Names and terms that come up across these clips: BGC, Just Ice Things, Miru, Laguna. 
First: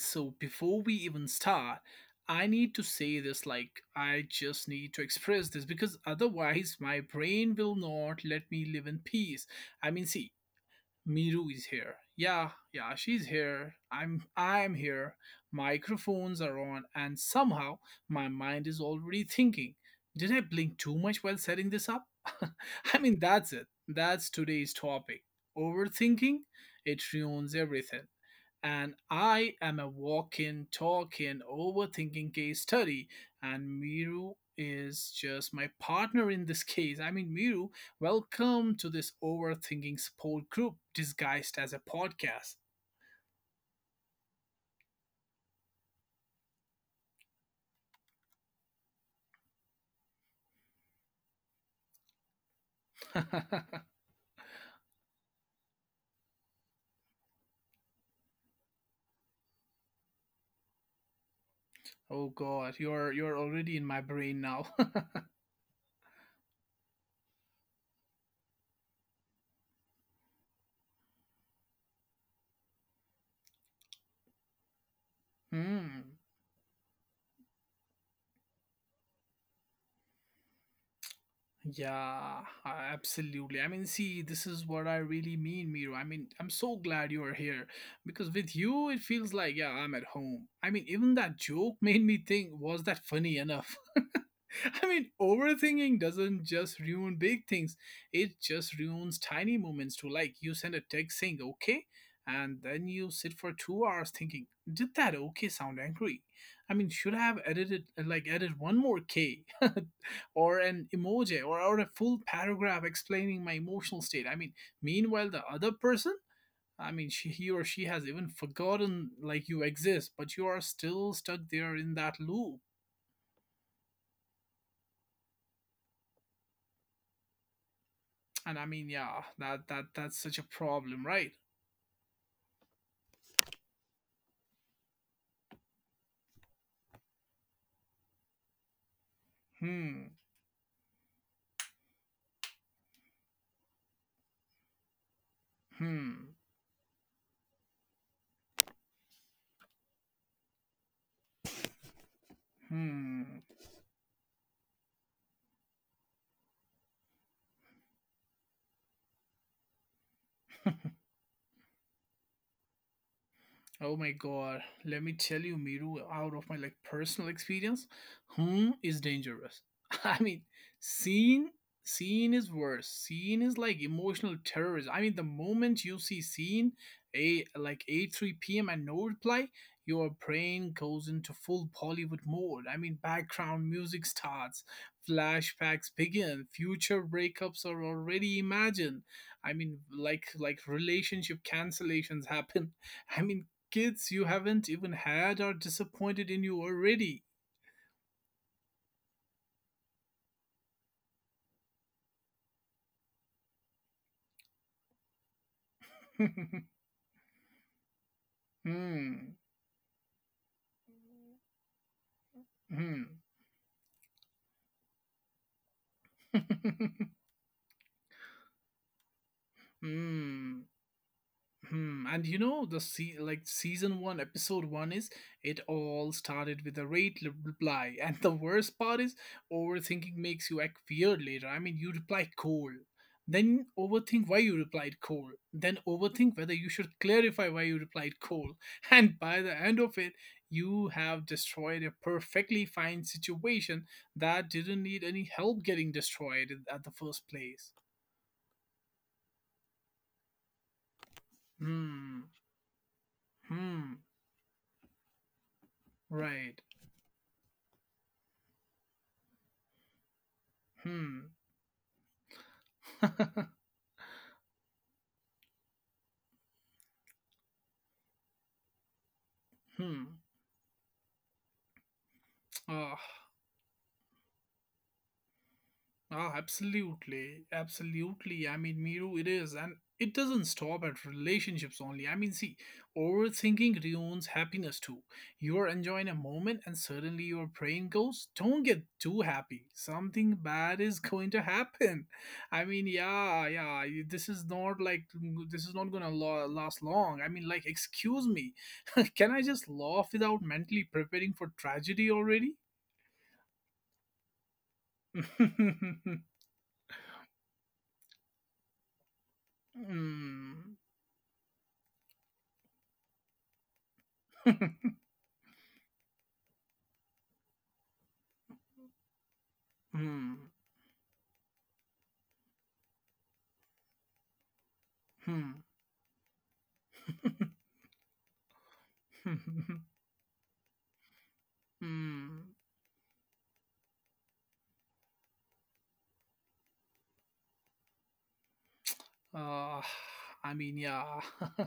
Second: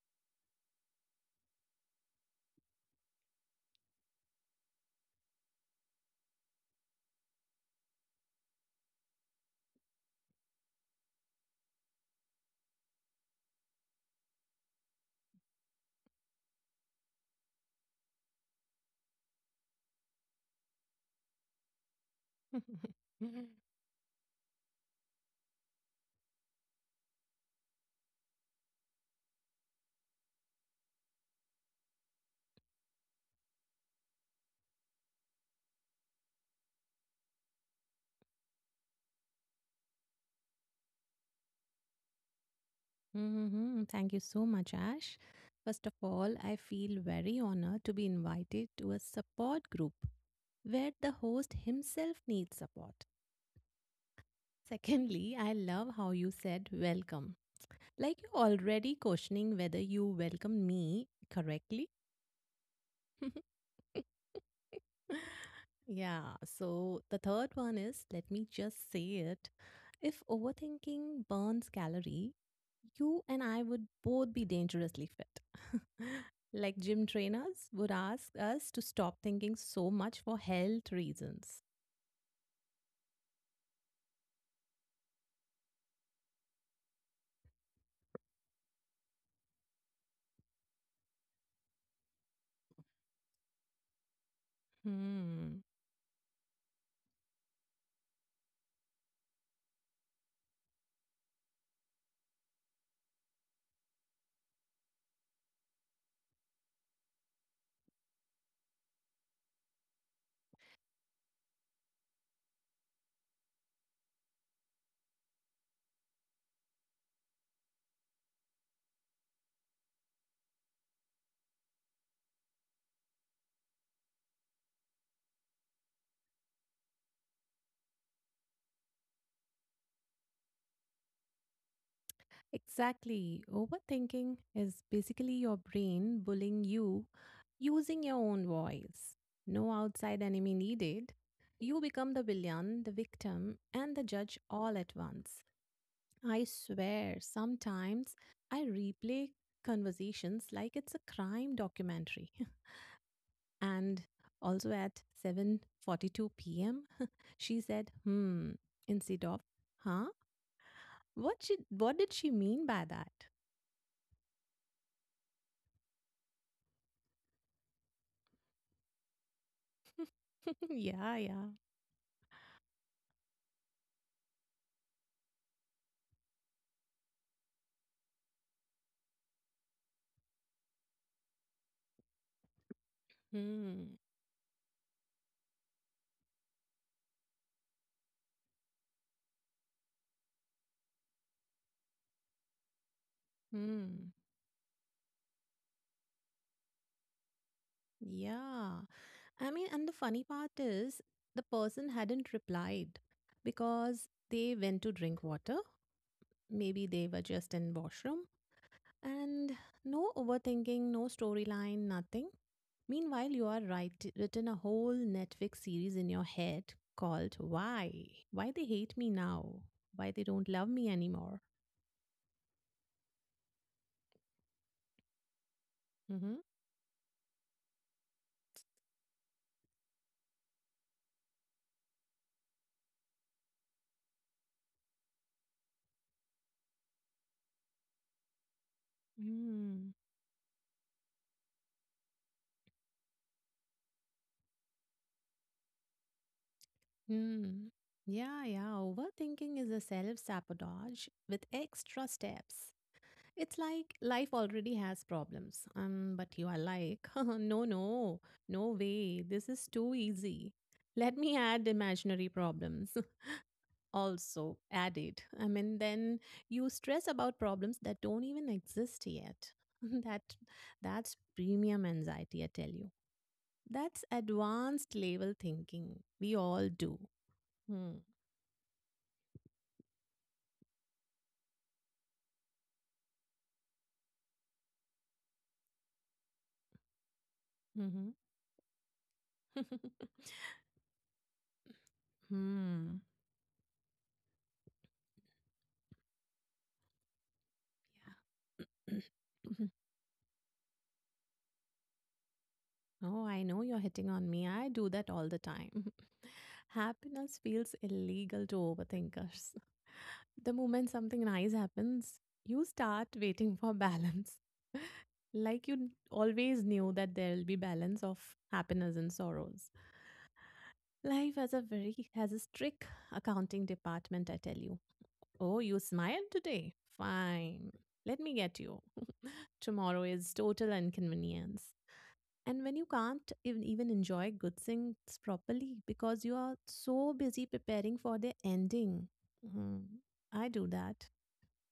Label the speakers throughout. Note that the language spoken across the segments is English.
Speaker 1: so before we even start, I need to say this like, I just need to express this because otherwise my brain will not let me live in peace. I mean, see, Miru is here. Yeah, yeah, she's here. I'm here. Microphones are on and somehow my mind is already thinking, did I blink too much while setting this up? I mean, that's it. That's today's topic. Overthinking, it ruins everything and I am a walking, talking, overthinking case study. And Miru is just my partner in this case. I mean, Miru, welcome to this overthinking support group disguised as a podcast.
Speaker 2: Hmm, thank you so much, Ash. First of all, I feel very honored to be invited to a support group where the host himself needs support. Secondly, I love how you said welcome, like you're already questioning whether you welcome me correctly.
Speaker 1: Oh God, you're already in my brain now.
Speaker 2: Yeah, so the third one is let me just say it. If overthinking burns calorie, you and I would both be dangerously fit.
Speaker 1: Hmm.
Speaker 2: Like gym trainers would ask us to stop thinking so much for health reasons.
Speaker 1: Yeah, absolutely. I mean, see, this is what I really mean, Miro. I mean, I'm so glad you are here because with you, it feels like, yeah, I'm at home. I mean, even that joke made me think, was that funny enough? I mean,
Speaker 2: Hmm.
Speaker 1: overthinking doesn't just ruin big things, it just ruins tiny moments too. Like, you send a text saying, okay, and then you sit for 2 hours thinking, did that okay sound angry? I mean, should I have edited, like, added one more K? Or an emoji or a full paragraph explaining my emotional state. I mean, meanwhile, the other person, I mean, she, he or she has even forgotten like you exist, but you are still stuck there in that loop. And I mean, yeah, that's such a problem, right?
Speaker 2: Exactly. Overthinking is basically your brain bullying you using your own voice. No
Speaker 1: Hmm,
Speaker 2: outside enemy needed. You become the villain, the victim, and the judge all at once.
Speaker 1: hmm,
Speaker 2: I swear, sometimes I replay conversations like it's a crime documentary.
Speaker 1: hmm.
Speaker 2: And also at 7:42 p.m., she said, "Hmm," instead of, "Huh? What did she mean by that?"
Speaker 1: Oh my God, let me tell you, Miru, out of my like personal experience, hmm is dangerous. I mean,
Speaker 2: Yeah, yeah.
Speaker 1: scene, scene is worse. Scene is like emotional terrorism. I mean, the moment you see scene, a like 8 3 p.m. and no reply, your brain goes into full Bollywood mode. I mean, background
Speaker 2: Hmm.
Speaker 1: music starts, flashbacks begin, future breakups are already imagined. I mean, like relationship cancellations happen. I mean,
Speaker 2: Hmm.
Speaker 1: kids you haven't even had are disappointed in you already.
Speaker 2: Yeah. I mean, and the funny part is the person hadn't replied because they went to drink water.
Speaker 1: Hmm.
Speaker 2: Maybe they were just in washroom. And no overthinking, no storyline, nothing.
Speaker 1: Hmm.
Speaker 2: Meanwhile, you are written a whole Netflix series in your head called Why? Why They Hate Me Now? Why They Don't
Speaker 1: Hmm.
Speaker 2: Love Me Anymore?
Speaker 1: Hmm, and you know the like season one, episode one is it all
Speaker 2: Mm-hmm.
Speaker 1: started with a reply, and the worst part is overthinking makes you act weird later. I mean, you reply cold, then overthink why you replied cold, then overthink whether you should clarify why you replied cold, and by the end
Speaker 2: Mm.
Speaker 1: of it, you have destroyed a perfectly fine situation that didn't need any help getting destroyed at the first
Speaker 2: Hmm.
Speaker 1: place.
Speaker 2: Yeah, yeah. Overthinking is a self sabotage with extra
Speaker 1: Hmm,
Speaker 2: steps. It's like
Speaker 1: hmm,
Speaker 2: life already has problems. But you are
Speaker 1: right,
Speaker 2: like, no, no, no way. This is too easy. Let
Speaker 1: hmm.
Speaker 2: me add imaginary problems. Also added. I mean, then you stress about problems that don't even exist yet.
Speaker 1: Hmm.
Speaker 2: that that's premium anxiety, I tell you.
Speaker 1: Ah,
Speaker 2: That's advanced level thinking. We all do.
Speaker 1: Absolutely.
Speaker 2: Hmm.
Speaker 1: Absolutely. I mean, Miru, it is. And it doesn't stop at relationships only. I mean, see, overthinking ruins happiness too. You are enjoying a moment and suddenly your brain
Speaker 2: Mm-hmm.
Speaker 1: goes, don't get too happy. Something bad is going to happen. I mean,
Speaker 2: Hmm.
Speaker 1: yeah, yeah, this is not like, this is not going to last long. I mean, like, excuse me, can I
Speaker 2: Yeah.
Speaker 1: just laugh without mentally preparing for tragedy already?
Speaker 2: Oh, I know you're hitting on me. I do that all the time. Happiness feels illegal to overthinkers. The
Speaker 1: 嗯，
Speaker 2: moment something nice happens, you start waiting for balance.
Speaker 1: 哼哼，
Speaker 2: Like you always knew that there'll be balance of happiness and sorrows.
Speaker 1: 嗯，
Speaker 2: Life has a strict accounting department, I tell you.
Speaker 1: 哼
Speaker 2: Oh, you smiled today.
Speaker 1: 哼
Speaker 2: Fine. Let me get you.
Speaker 1: 哼哼哼，
Speaker 2: Tomorrow is total inconvenience.
Speaker 1: 嗯。
Speaker 2: And when you can't even enjoy good things properly because you are so busy preparing for the ending.
Speaker 1: Uh,
Speaker 2: Mhm. I
Speaker 1: I
Speaker 2: do
Speaker 1: mean,
Speaker 2: that.
Speaker 1: yeah.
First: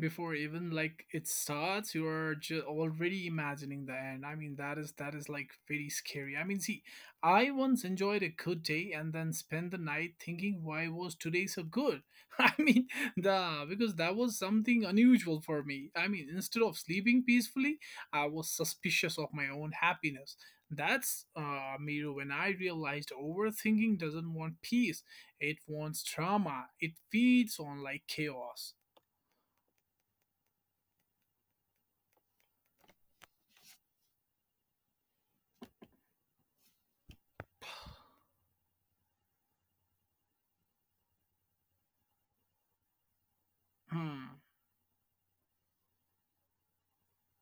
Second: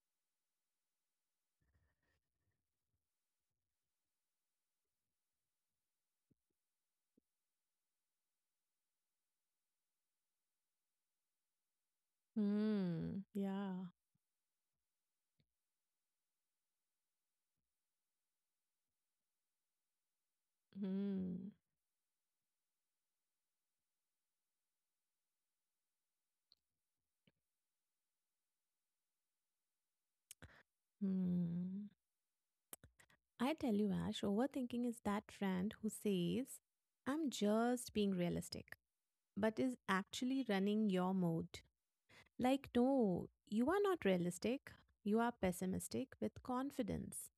Speaker 1: Before even like it starts, you are already imagining the end. I mean, that is like very scary. I mean, see, I once enjoyed a good day and then spent the night thinking why was today so good. I mean,
Speaker 2: Mm,
Speaker 1: the
Speaker 2: yeah.
Speaker 1: because that was something unusual for me. I mean, instead of sleeping peacefully, I was suspicious of my own happiness. That's
Speaker 2: Mm,
Speaker 1: Miru when I realized overthinking doesn't want peace, it wants drama. It feeds on like chaos.
Speaker 2: mm. I tell you, Ash, overthinking is that friend who says, I'm just being realistic, but is actually running your mood. Like, no, you are not
Speaker 1: Hmm.
Speaker 2: realistic. You are pessimistic with confidence.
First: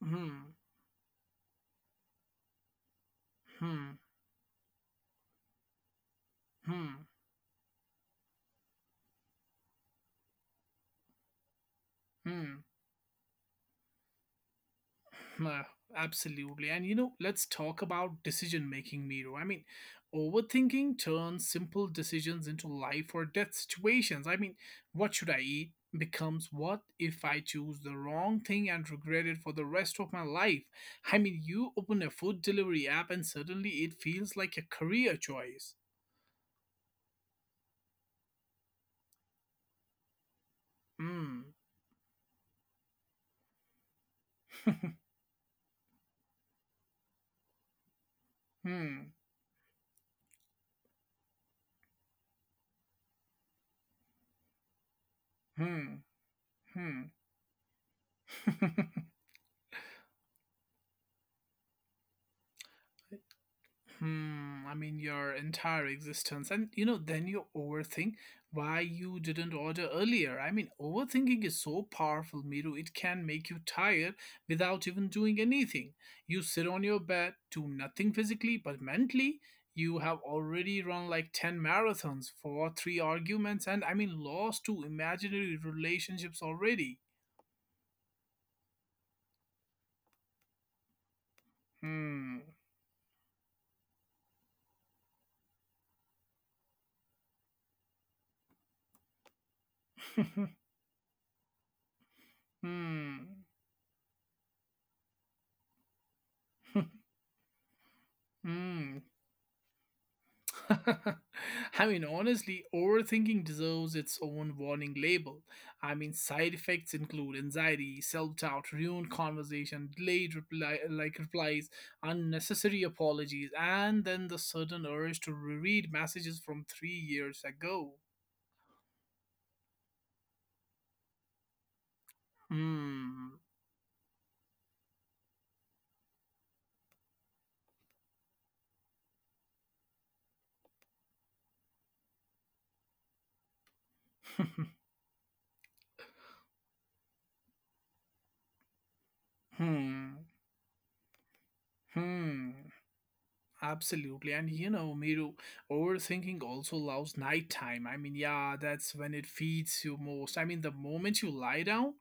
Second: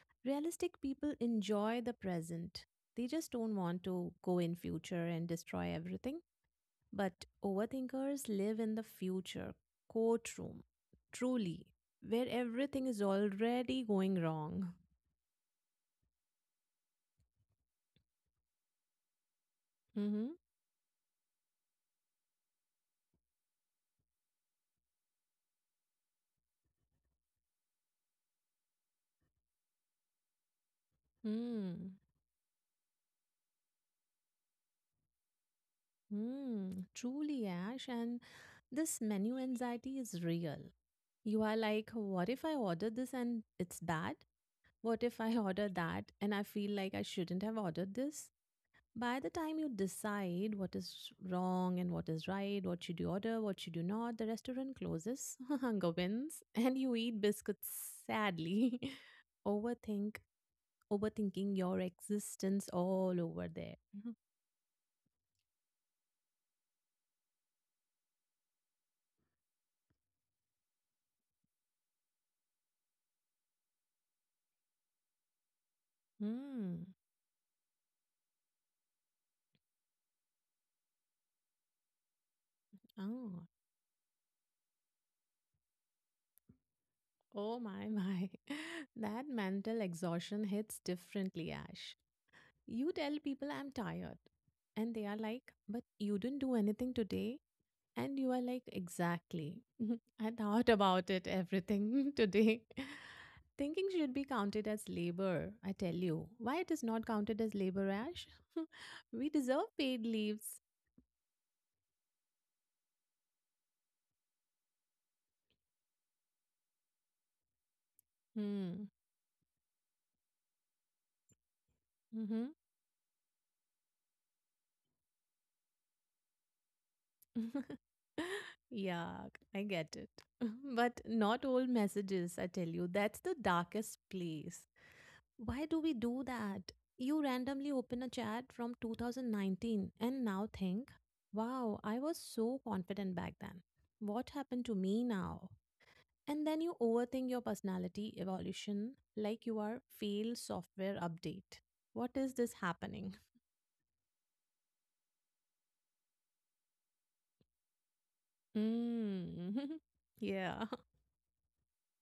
Speaker 1: Hmm.
Speaker 2: Realistic people enjoy the present. They just don't want
Speaker 1: Hmm.
Speaker 2: to go in future and destroy everything.
Speaker 1: Hmm.
Speaker 2: But overthinkers live in the future, courtroom, truly, where
Speaker 1: Hmm.
Speaker 2: everything is already going wrong.
Speaker 1: Uh, Absolutely. And you know, let's talk about decision making, Miro. I mean,
Speaker 2: Mm-hmm.
Speaker 1: overthinking turns simple decisions into life or death situations. I mean, what should I eat becomes what if I choose the wrong thing and regret it for the rest of my life. I mean, you
Speaker 2: Hmm.
Speaker 1: open a food delivery app and suddenly it feels like a career choice.
Speaker 2: Hmm. Truly, Ash. And this menu anxiety is real. You are
Speaker 1: Hmm.
Speaker 2: like, what if I order this and it's bad? What if I order that and I feel like I shouldn't have ordered this?
Speaker 1: Hmm.
Speaker 2: By the time you decide what is wrong and what is right, what should you order, what should you not, the restaurant closes, hunger
Speaker 1: Hmm.
Speaker 2: wins, and you
Speaker 1: Hmm.
Speaker 2: eat biscuits sadly. Overthink, Overthinking your existence all over there.
Speaker 1: Hmm. I mean, your entire existence. And, you know, then you overthink why you didn't order earlier. I mean, overthinking is so powerful, Miru. It can make you tired without even doing anything. You sit
Speaker 2: Hmm.
Speaker 1: on your bed, do nothing physically, but mentally, you have already run like 10 marathons for three
Speaker 2: Oh,
Speaker 1: arguments and, I mean, lost two imaginary relationships already.
Speaker 2: oh my, my. That mental exhaustion hits differently, Ash.
Speaker 1: Hmm.
Speaker 2: You tell people I'm tired, and they are like, but you didn't do anything today. And you are like, exactly. I thought about it everything today.
Speaker 1: Hmm.
Speaker 2: Thinking should be counted as labor, I tell you. Why it is not counted as labor, Ash?
Speaker 1: Hmm.
Speaker 2: We deserve paid leaves.
Speaker 1: I mean, honestly, overthinking deserves its own warning label. I mean, side effects include anxiety, self-doubt,
Speaker 2: Hmm.
Speaker 1: ruined conversation, delayed reply, like replies,
Speaker 2: Mm-hmm.
Speaker 1: unnecessary apologies, and then the sudden urge to reread messages from 3 years ago.
Speaker 2: Yeah, I get it. But not all messages, I tell you. That's the
Speaker 1: Hmm.
Speaker 2: darkest place. Why do we do that? You randomly open a chat from 2019 and now think, wow, I was so confident back then. What happened to me now? And then you overthink your personality evolution like you are
Speaker 1: Hmm.
Speaker 2: failed software update. What is
Speaker 1: Hmm.
Speaker 2: this happening?
Speaker 1: Absolutely. And you know, Miru, overthinking also loves nighttime. I mean, yeah, that's when it
Speaker 2: Mm.
Speaker 1: feeds you most. I mean,
Speaker 2: Yeah.
Speaker 1: the moment you lie down,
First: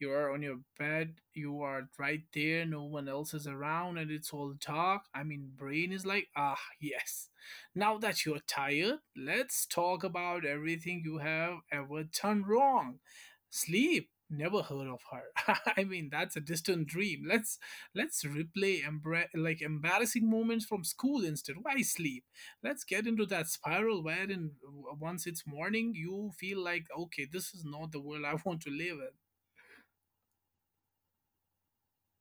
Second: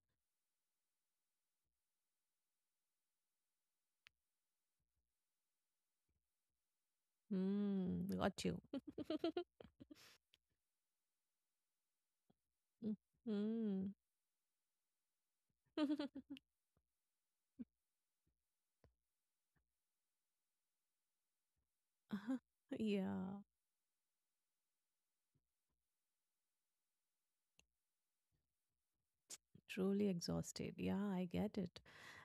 Speaker 1: you are on your bed, you are right there, no one else is around, and it's all dark. I mean, brain is like, ah, yes. Now
Speaker 2: Mm.
Speaker 1: that you're
Speaker 2: Got you.
Speaker 1: tired, let's talk about everything you have ever done wrong.
Speaker 2: Mm.
Speaker 1: Sleep. Never heard of her. I mean, that's a distant dream. Let's let's replay like embarrassing moments from school instead. Why sleep? Let's get into
Speaker 2: Yeah.
Speaker 1: that spiral wherein once it's morning, you feel like, okay, this is not the world I want to live
Speaker 2: Truly exhausted. Yeah, I get it.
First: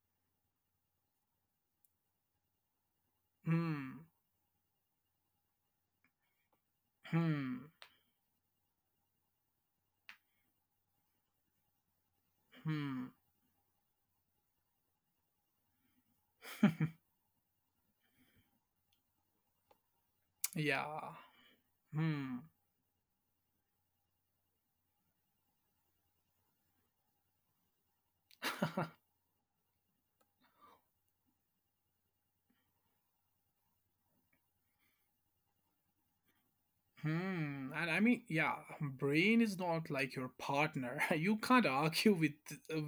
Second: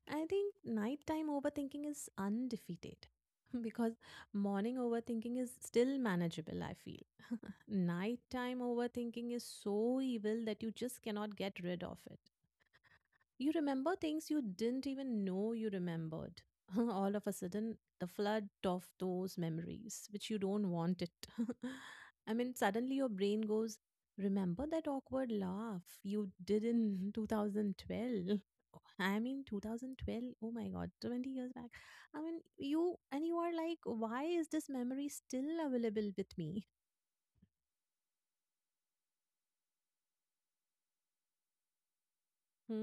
Speaker 2: I think nighttime overthinking is undefeated because
Speaker 1: in.
Speaker 2: morning overthinking is still manageable, I feel.
Speaker 1: Hmm.
Speaker 2: Nighttime overthinking is so evil that you just cannot get rid of it.
Speaker 1: Hmm.
Speaker 2: You remember things you didn't even know you remembered.
Speaker 1: Hmm.
Speaker 2: All of a sudden, the flood of those memories, which you don't
Speaker 1: Yeah.
Speaker 2: want it. I
Speaker 1: Hmm.
Speaker 2: mean, suddenly your brain goes, remember that awkward laugh you did in 2012? I mean, 2012, oh my god, 20 years back. I mean, you and you are like, why is this memory still available with me?
Speaker 1: Hmm. And I mean, yeah, brain is not like your partner. You can't argue with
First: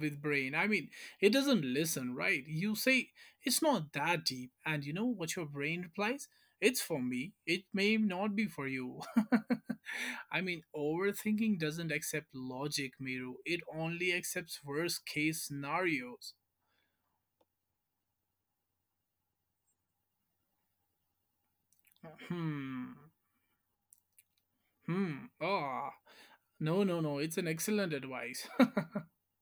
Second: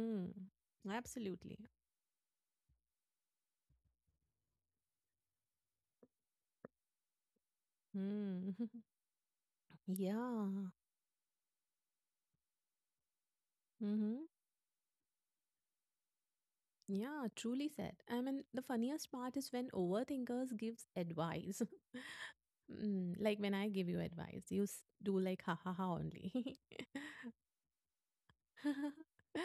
Speaker 1: brain. I mean, it
Speaker 2: absolutely.
Speaker 1: doesn't listen, right? You say it's not that deep, and you know what your brain replies? It's for me. It may not be
Speaker 2: Hmm,
Speaker 1: for you. I mean,
Speaker 2: yeah.
Speaker 1: overthinking doesn't accept logic, Miru. It only
Speaker 2: Mm-hmm.
Speaker 1: accepts worst case scenarios.
Speaker 2: Yeah, truly said. I mean, the funniest part is when overthinkers gives advice.
Speaker 1: Hmm.
Speaker 2: Mm, like when I give you advice, you do
Speaker 1: Hmm.
Speaker 2: like ha ha
Speaker 1: Ah.
Speaker 2: ha only.
Speaker 1: No, no, no. It's an excellent advice.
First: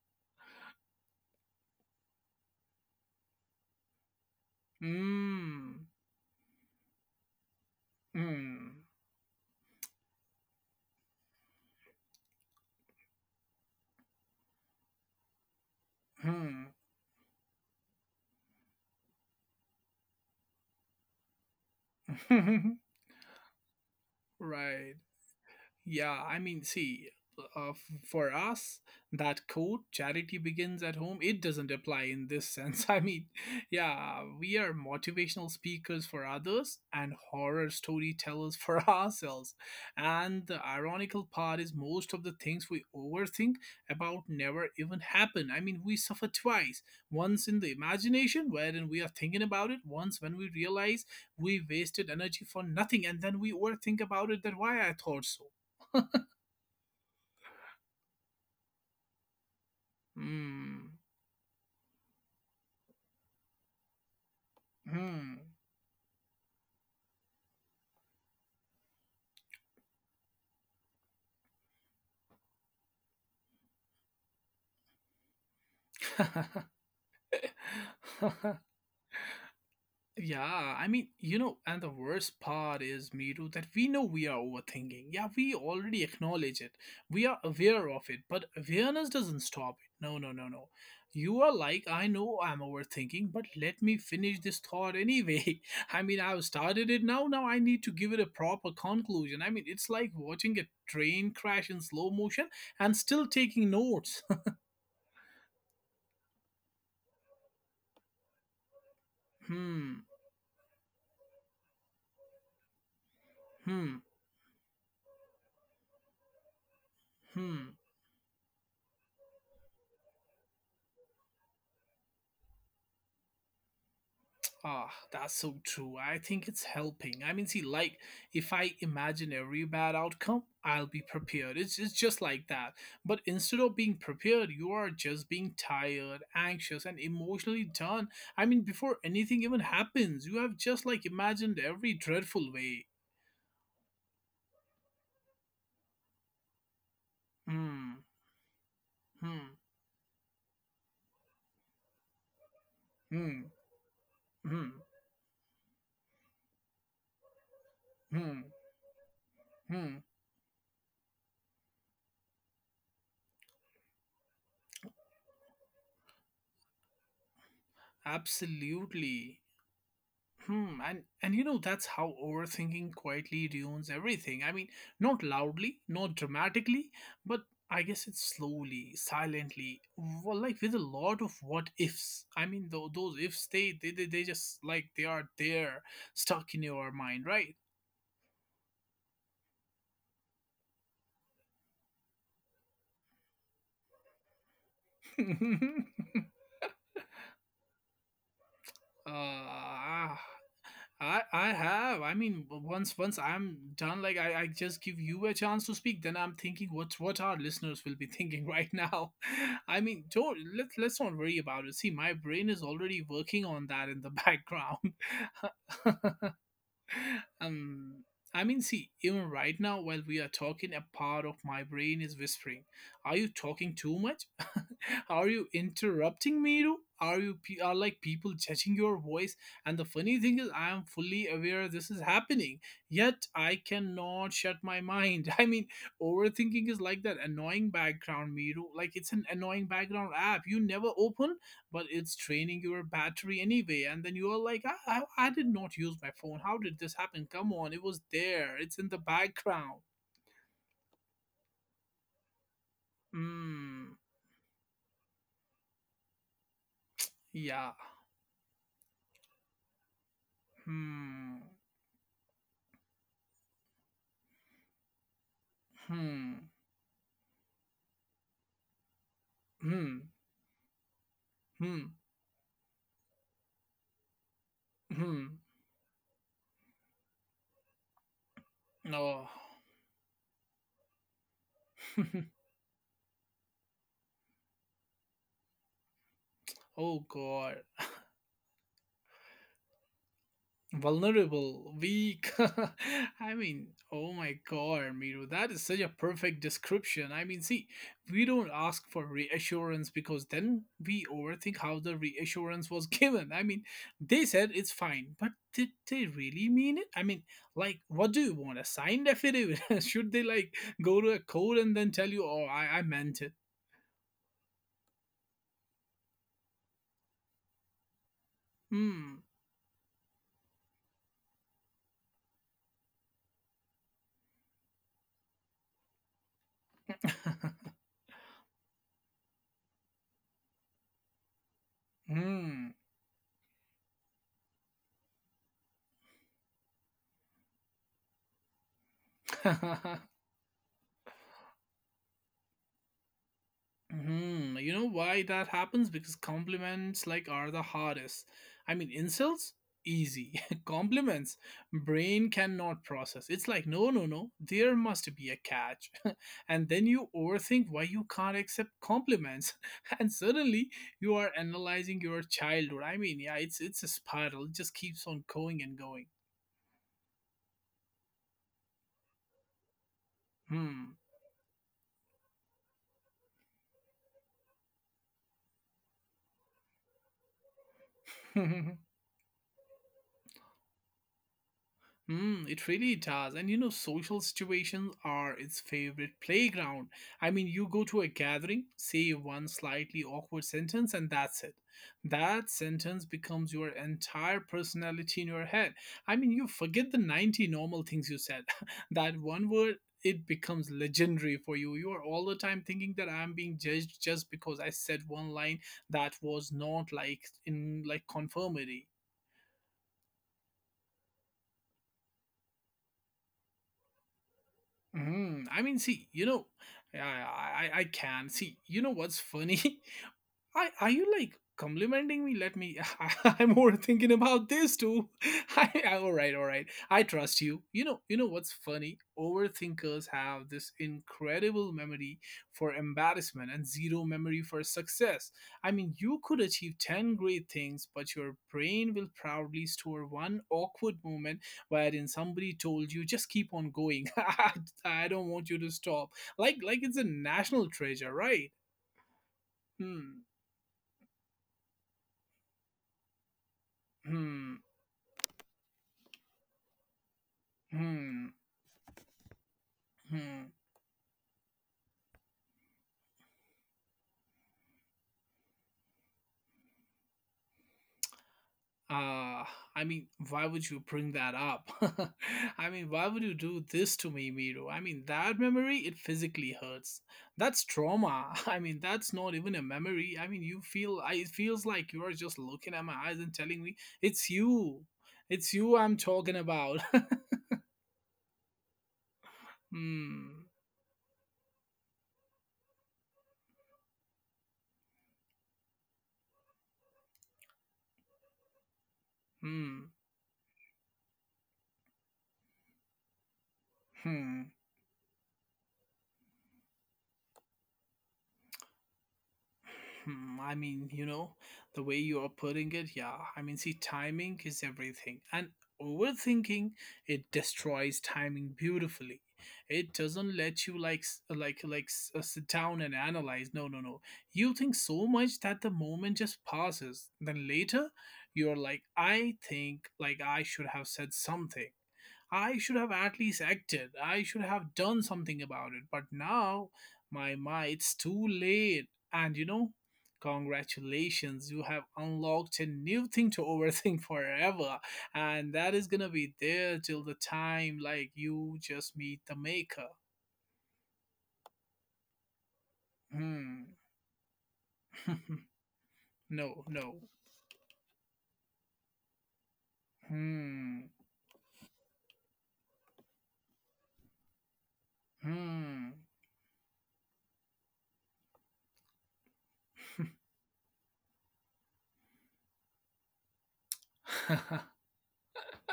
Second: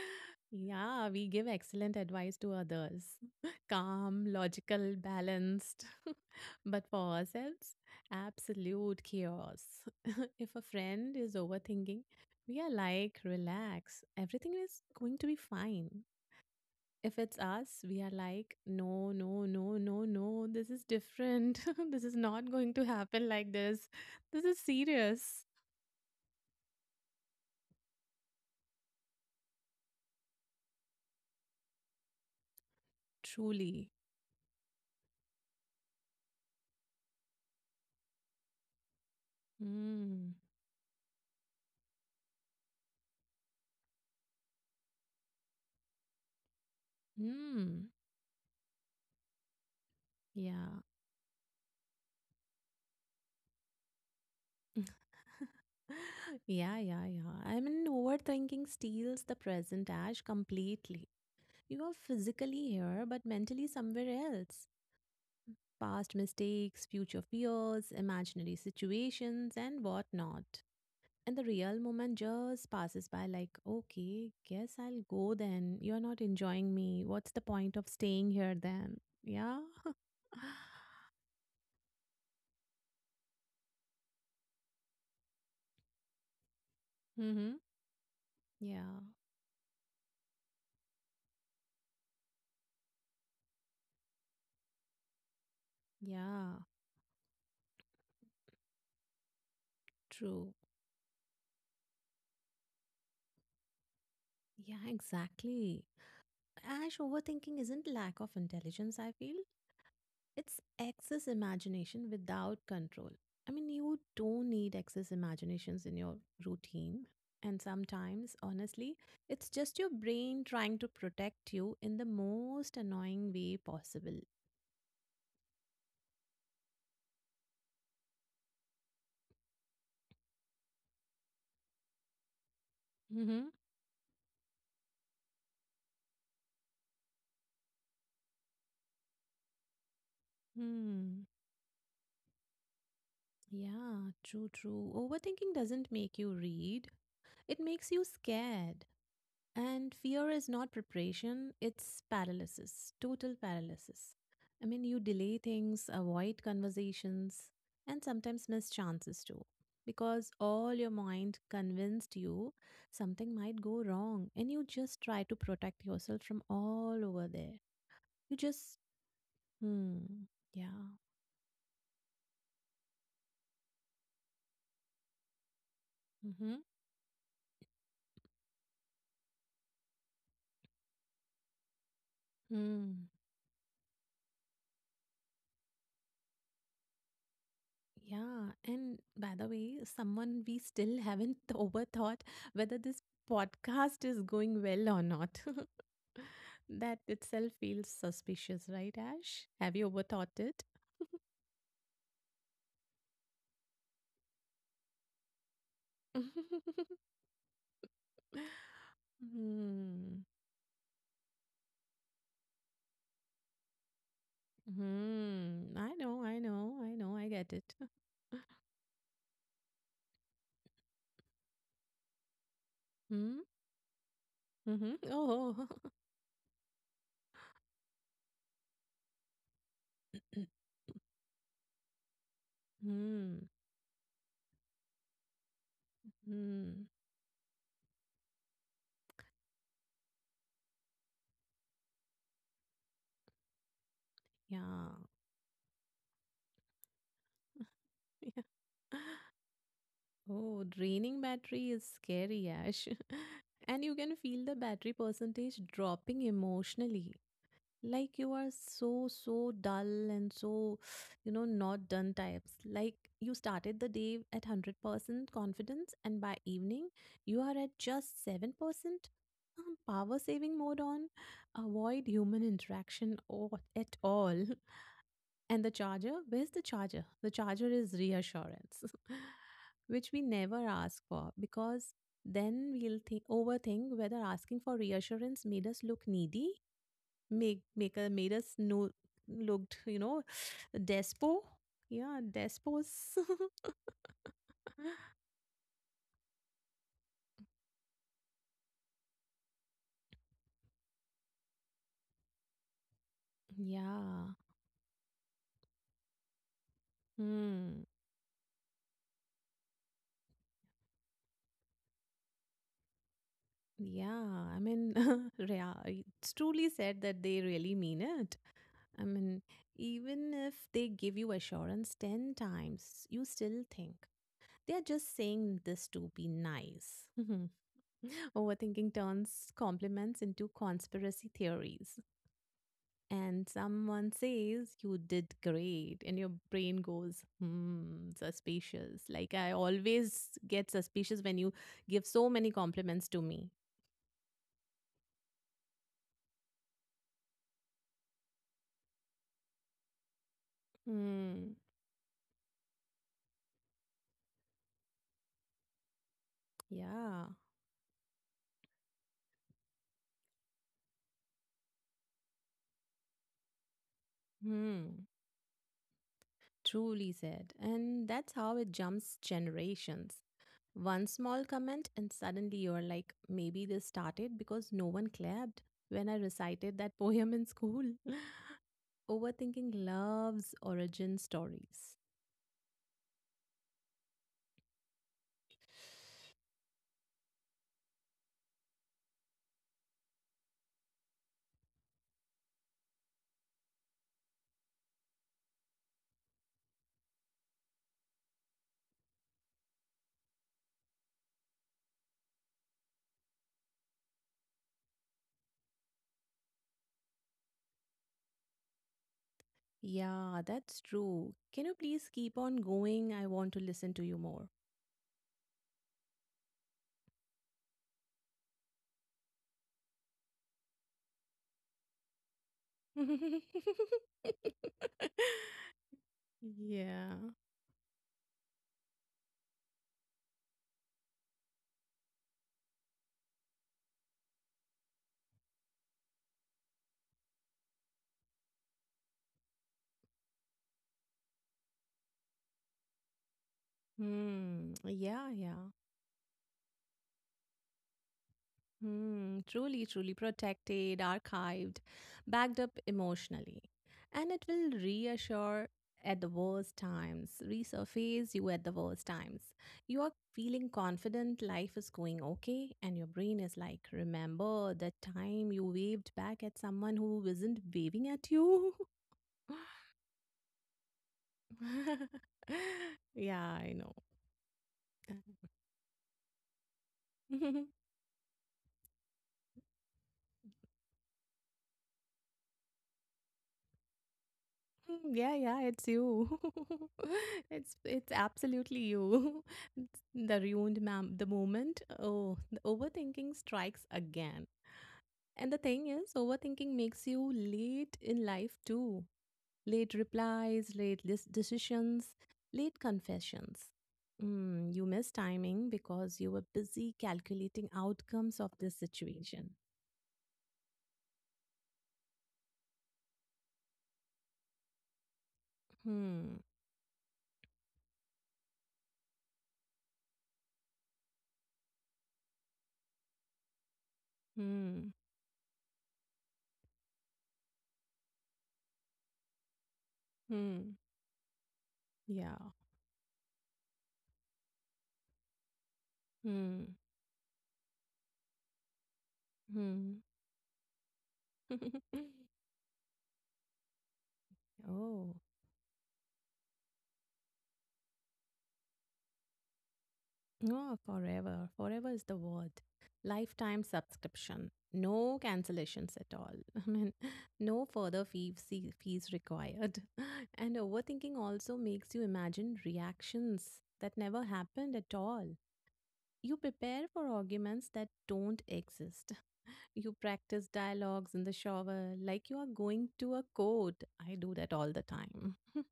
Speaker 2: Yeah, we give excellent advice to others. Calm, logical, balanced.
Speaker 1: Hmm.
Speaker 2: But for ourselves,
Speaker 1: Hmm.
Speaker 2: absolute chaos. If a friend is overthinking, we are like, relax, everything is going to be fine.
Speaker 1: Hmm.
Speaker 2: If it's us, we are like, no, no, no, no, no, this is different. This is not going to happen like this. This is
Speaker 1: Right.
Speaker 2: serious.
Speaker 1: Yeah, I mean, see, for us, that quote, charity begins at home, it doesn't apply in this sense. I mean,
Speaker 2: Truly.
Speaker 1: yeah, we are motivational speakers for others and horror storytellers for ourselves.
Speaker 2: Mm.
Speaker 1: And the ironical part is most of the things we overthink about never even happen. I mean, we suffer twice once in the
Speaker 2: Mm.
Speaker 1: imagination, wherein we are thinking about it, once when we
Speaker 2: Yeah.
Speaker 1: realize we wasted energy for nothing, and then we overthink about it that why I thought so.
Speaker 2: Yeah, yeah, yeah. I mean, overthinking steals the present Ash
Speaker 1: Hmm.
Speaker 2: completely. You are physically here, but mentally somewhere else.
Speaker 1: Hmm.
Speaker 2: Past mistakes, future fears, imaginary situations, and whatnot. And the real moment just passes by like, okay, guess I'll go then. You're not enjoying me. What's the point of staying here then? Yeah.
Speaker 1: Yeah, I mean, you know, and the worst part is, Miru, that we know we are overthinking. Yeah, we already acknowledge it. We are
Speaker 2: Mm-hmm.
Speaker 1: aware of it, but
Speaker 2: Yeah,
Speaker 1: awareness doesn't stop it. No, no, no, no. You are like, I know I'm overthinking, but let me finish this thought anyway. I mean, I've
Speaker 2: yeah,
Speaker 1: started it now. Now I need to give it a proper conclusion. I mean, it's like
Speaker 2: true.
Speaker 1: watching a train crash in slow motion and still taking notes.
Speaker 2: Yeah, exactly, Ash, overthinking isn't lack of intelligence, I feel.
Speaker 1: Hmm.
Speaker 2: It's excess imagination without control. I mean, you
Speaker 1: Hmm.
Speaker 2: don't need excess imaginations in your routine. And
Speaker 1: Hmm.
Speaker 2: sometimes, honestly, it's just your brain trying to protect you in the most annoying way possible.
Speaker 1: Ah, that's so true. I think it's helping. I mean, see, like, if I imagine every bad outcome, I'll be prepared. It's just like that. But
Speaker 2: Mm-hmm.
Speaker 1: instead of being prepared, you are just being tired, anxious, and emotionally done. I mean, before anything even happens, you have just, like,
Speaker 2: Hmm.
Speaker 1: imagined every dreadful way.
Speaker 2: Yeah, true, true. Overthinking doesn't make you read, it makes
Speaker 1: Hmm.
Speaker 2: you scared.
Speaker 1: Hmm.
Speaker 2: And fear is not preparation, it's paralysis, total
Speaker 1: Hmm.
Speaker 2: paralysis.
Speaker 1: Hmm.
Speaker 2: I mean, you delay things, avoid conversations, and
Speaker 1: Hmm.
Speaker 2: sometimes miss chances too.
Speaker 1: Hmm.
Speaker 2: Because all your mind convinced you something might go wrong, and you just try to protect yourself from all over there. You just,
Speaker 1: Absolutely.
Speaker 2: hmm, yeah,
Speaker 1: Hmm, and you know that's how overthinking quietly ruins everything. I mean, not loudly, not
Speaker 2: mm-hmm,
Speaker 1: dramatically, but I guess it's slowly, silently, well, like with a lot of what ifs. I mean,
Speaker 2: hmm,
Speaker 1: those ifs they just like they are there, stuck in your mind, right?
Speaker 2: yeah. And by the way, someone we still haven't overthought whether this podcast is going well or not. That itself feels suspicious, right, Ash? Have you
Speaker 1: Uh,
Speaker 2: overthought it?
Speaker 1: I have. I mean, once I'm done, like I just give you a chance to speak. Then I'm thinking what what our listeners will be thinking right now. I mean,
Speaker 2: Hmm.
Speaker 1: don't let let's not worry about it. See, my brain is already working on that in the background.
Speaker 2: Hmm. I know, I know, I know, I get it.
Speaker 1: Um, I mean, see, even right now, while we are talking, a part of my brain is whispering, "Are you
Speaker 2: Hmm.
Speaker 1: talking too much?
Speaker 2: Mm-hmm.
Speaker 1: Are you
Speaker 2: Oh.
Speaker 1: interrupting me? Too? Are like people judging your voice?" And the funny thing is, I am fully aware this is happening, yet
Speaker 2: Hmm.
Speaker 1: I cannot shut my mind. I mean, overthinking is
Speaker 2: Hmm.
Speaker 1: like that annoying background, Miru. Like it's an annoying background app you never open, but it's draining your battery anyway and then you're
Speaker 2: Yeah.
Speaker 1: like I did not use my phone. How did this happen? Come on, it was
Speaker 2: Yeah.
Speaker 1: there, it's in the background.
Speaker 2: Oh, draining battery is scary, Ash. And
Speaker 1: Hmm.
Speaker 2: you can feel the battery percentage dropping emotionally.
Speaker 1: Yeah.
Speaker 2: Like you are so, so dull and so, you
Speaker 1: Hmm.
Speaker 2: know, not done types. Like you started the day at 100% confidence, and by
Speaker 1: Hmm.
Speaker 2: evening, you are at just 7%.
Speaker 1: Hmm.
Speaker 2: Power saving mode on.
Speaker 1: Hmm.
Speaker 2: Avoid human interaction or at all.
Speaker 1: Hmm.
Speaker 2: And the charger, where's the charger? The charger is reassurance,
Speaker 1: Oh.
Speaker 2: which we never ask for because then we'll think overthink whether asking for reassurance made us look needy,
Speaker 1: Oh God.
Speaker 2: make make made us no looked, despo.
Speaker 1: Vulnerable,
Speaker 2: Yeah,
Speaker 1: weak.
Speaker 2: despos.
Speaker 1: I mean, oh my God, Miru, that is such a perfect description. I mean, see, we don't ask for reassurance because then we overthink how the reassurance was given. I mean, they
Speaker 2: Yeah.
Speaker 1: said it's fine, but did they really mean it? I mean, like,
Speaker 2: Hmm.
Speaker 1: what do you want? A signed affidavit? Should they, like, go to a court and then tell you, oh, I meant it?
Speaker 2: Yeah. I mean, yeah, it's truly said that they really mean it. I
Speaker 1: Hmm.
Speaker 2: mean, even if they give you assurance 10 times, you still think. They are just saying this to be nice. Overthinking turns compliments into conspiracy theories.
Speaker 1: Hmm.
Speaker 2: And someone says, you did great. And your brain goes, hmm, suspicious. Like I always get suspicious when you give so many compliments to me.
Speaker 1: Hmm, you know why that happens? Because compliments like are the hardest. I mean, insults easy. Compliments
Speaker 2: Hmm,
Speaker 1: brain cannot process. It's like no, no, no. There must be a catch. And then you
Speaker 2: yeah.
Speaker 1: overthink why you can't accept compliments. And suddenly you are analyzing your childhood. I mean, yeah, it's a spiral. It just keeps
Speaker 2: Hmm.
Speaker 1: on going and going.
Speaker 2: Truly said. And that's how it jumps generations. One small comment, and suddenly you're like, maybe this started because no one clapped when I recited that poem in school.
Speaker 1: Hmm.
Speaker 2: Overthinking love's origin stories.
Speaker 1: Mm, it really does. And you know, social situations are its favorite playground. I mean, you go to a gathering, say one slightly awkward sentence, and that's it. That sentence becomes your entire personality in your head. I mean, you forget the 90 normal things you said. That one word, it becomes legendary for you. You are all the time thinking that I'm being judged just because I said one line that was not like in like conformity.
Speaker 2: Yeah, that's true. Can you please keep on going? I want to listen to you more.
Speaker 1: Mhm. I mean, see, you know, I can see. You know what's funny? Are you like complimenting me? Let me. I am more thinking about this too. All right, all right. I
Speaker 2: Yeah.
Speaker 1: trust you. You know what's funny? Overthinkers have this incredible memory for embarrassment and zero memory for success. I mean, you could achieve 10 great things, but your brain will proudly store one awkward moment wherein somebody told you, "Just keep on going. I,
Speaker 2: Hmm.
Speaker 1: I don't
Speaker 2: Yeah,
Speaker 1: want you to
Speaker 2: yeah.
Speaker 1: stop." Like it's a national treasure, right?
Speaker 2: Hmm, truly, truly
Speaker 1: Hmm.
Speaker 2: protected, archived, backed up emotionally. And it
Speaker 1: Hmm.
Speaker 2: will reassure at the worst times,
Speaker 1: Hmm.
Speaker 2: resurface you at the worst times. You are
Speaker 1: Hmm.
Speaker 2: feeling confident, life is going okay, and your brain is like, remember that time you waved back at someone who isn't waving at you?
Speaker 1: Uh, I mean, why would you bring that up? I mean, why would you do
Speaker 2: Yeah, I
Speaker 1: this to me, Miru? I mean, that memory, it physically hurts. That's
Speaker 2: know.
Speaker 1: trauma. I mean, that's not even a memory. I mean, you feel, it feels like you are just looking at my eyes and telling me, it's you.
Speaker 2: Mm, yeah,
Speaker 1: It's
Speaker 2: yeah,
Speaker 1: you
Speaker 2: it's
Speaker 1: I'm talking
Speaker 2: you.
Speaker 1: about.
Speaker 2: It's absolutely you. It's the
Speaker 1: Hmm.
Speaker 2: ruined ma'am the moment. Oh, the overthinking strikes again. And the thing is, overthinking makes you late in life too.
Speaker 1: Hmm.
Speaker 2: Late replies, late list decisions, late confessions.
Speaker 1: Hmm.
Speaker 2: Mm, you miss timing because you were busy calculating outcomes of this situation.
Speaker 1: Hmm, I mean, you know, the way you are putting it, yeah. I mean, see, timing is everything. And
Speaker 2: Hmm.
Speaker 1: overthinking, it destroys timing beautifully. It doesn't let you like sit down and analyze. No, no, no. You think
Speaker 2: Hmm.
Speaker 1: so much that the moment just passes. Then later, you're like, I think like I should
Speaker 2: Hmm.
Speaker 1: have said something.
Speaker 2: Yeah.
Speaker 1: I should have at least acted. I should have done something about it. But
Speaker 2: Hmm.
Speaker 1: now, it's too late. And you know,
Speaker 2: Hmm.
Speaker 1: congratulations, you have unlocked a new thing to overthink forever,
Speaker 2: Oh,
Speaker 1: and that is gonna be there till the time like you just meet the maker.
Speaker 2: no, forever. Forever is the word. Lifetime
Speaker 1: Hmm.
Speaker 2: subscription. No cancellations at all.
Speaker 1: No,
Speaker 2: I mean,
Speaker 1: no.
Speaker 2: no further fees required. And
Speaker 1: Hmm.
Speaker 2: overthinking also makes you imagine reactions that never happened at all.
Speaker 1: Hmm.
Speaker 2: You prepare for arguments that don't exist. You practice dialogues in the shower like you are going to a court. I do that all the time.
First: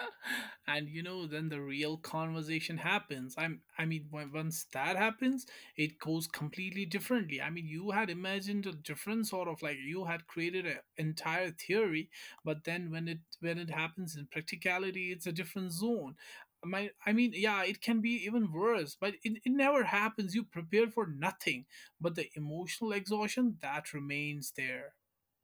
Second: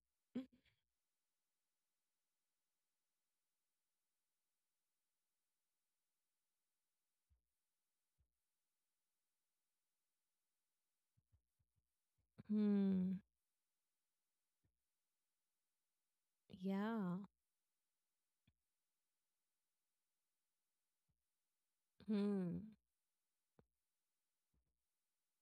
Speaker 1: And you know, then the real conversation happens. I mean, once that happens, it goes completely differently. I mean, you had imagined a different sort of, like, you had created an entire theory, but then when it
Speaker 2: Hmm.
Speaker 1: when it happens in practicality, it's a different zone. my i
Speaker 2: Yeah.
Speaker 1: mean yeah, it can be even worse, but it never happens. You prepare for nothing, but the
Speaker 2: Hmm.
Speaker 1: emotional exhaustion that remains there.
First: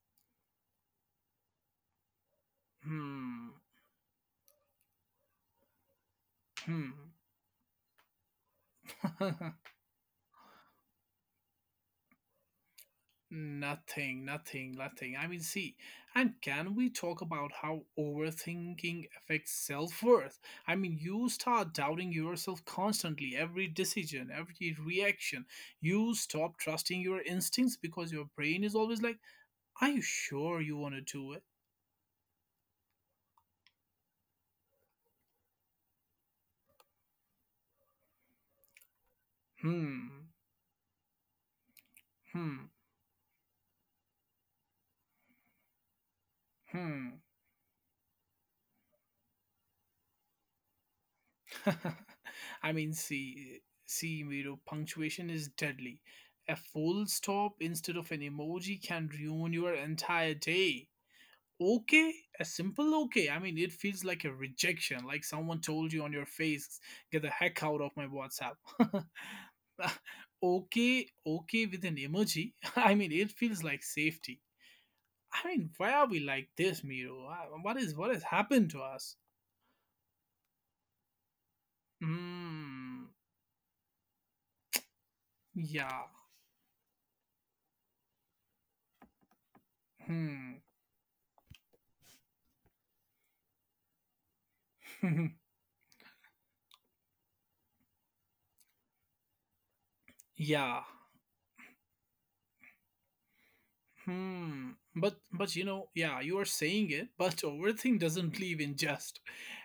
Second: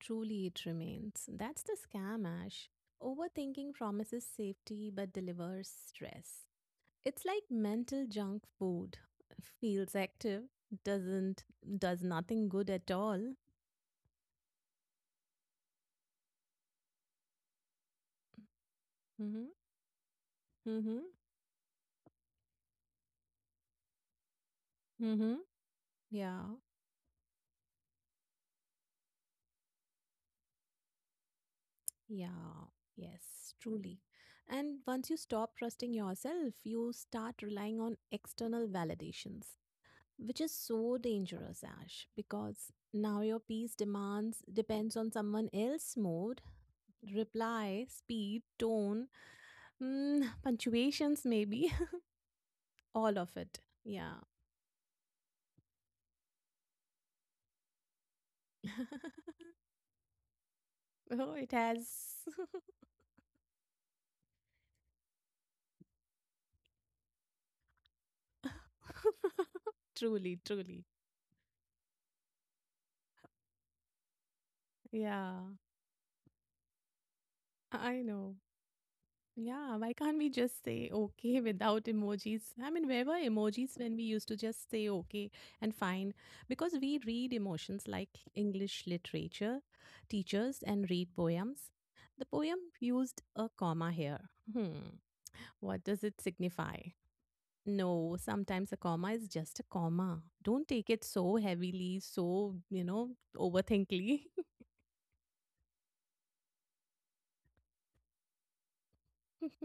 Speaker 2: Truly, it remains. That's the scam, Ash.
Speaker 1: Hmm.
Speaker 2: Overthinking promises safety but delivers stress.
Speaker 1: Hmm.
Speaker 2: It's like mental junk food. Feels active, doesn't, does nothing good at all.
Speaker 1: Nothing, nothing, nothing. I mean, see, and can we talk about how overthinking
Speaker 2: Mm-hmm.
Speaker 1: affects self worth? I mean,
Speaker 2: Mm-hmm.
Speaker 1: you start doubting yourself constantly, every decision, every
Speaker 2: Mm-hmm.
Speaker 1: reaction. You
Speaker 2: Yeah.
Speaker 1: stop trusting your instincts because your brain is always like, are you sure you want to do it?
Speaker 2: Yeah. Yes, truly. And once you stop trusting yourself, you start relying on external validations,
Speaker 1: Hmm,
Speaker 2: which is so dangerous, Ash, because
Speaker 1: hmm,
Speaker 2: now your peace demands depends on someone else's mood,
Speaker 1: hmm.
Speaker 2: reply speed, tone, punctuations maybe.
Speaker 1: I mean,
Speaker 2: All of it,
Speaker 1: see,
Speaker 2: yeah.
Speaker 1: see, Miro, punctuation is deadly. A full stop instead of an emoji can ruin your entire day.
Speaker 2: Oh, it has.
Speaker 1: Okay. A simple okay, I mean, it feels like a rejection, like someone told you on your face, get the heck out of my WhatsApp.
Speaker 2: Truly, truly.
Speaker 1: Okay, okay with an emoji. I mean, it feels like safety.
Speaker 2: Yeah,
Speaker 1: I mean, why are we like this, Miro? Uh, what is
Speaker 2: I
Speaker 1: what has
Speaker 2: know.
Speaker 1: happened to us?
Speaker 2: Yeah, why can't we just say okay without emojis? I mean,
Speaker 1: Hmm.
Speaker 2: where were emojis when we used to just say okay and
Speaker 1: Yeah.
Speaker 2: fine? Because we read emotions like English literature
Speaker 1: Hmm.
Speaker 2: teachers and read poems. The poem used a comma here. Hmm, what does it signify? No, sometimes a comma is just a comma. Don't
Speaker 1: Yeah.
Speaker 2: take it so heavily, so, overthinkly.
Speaker 1: Hmm. But you know, yeah, you are saying it, but everything doesn't believe in just.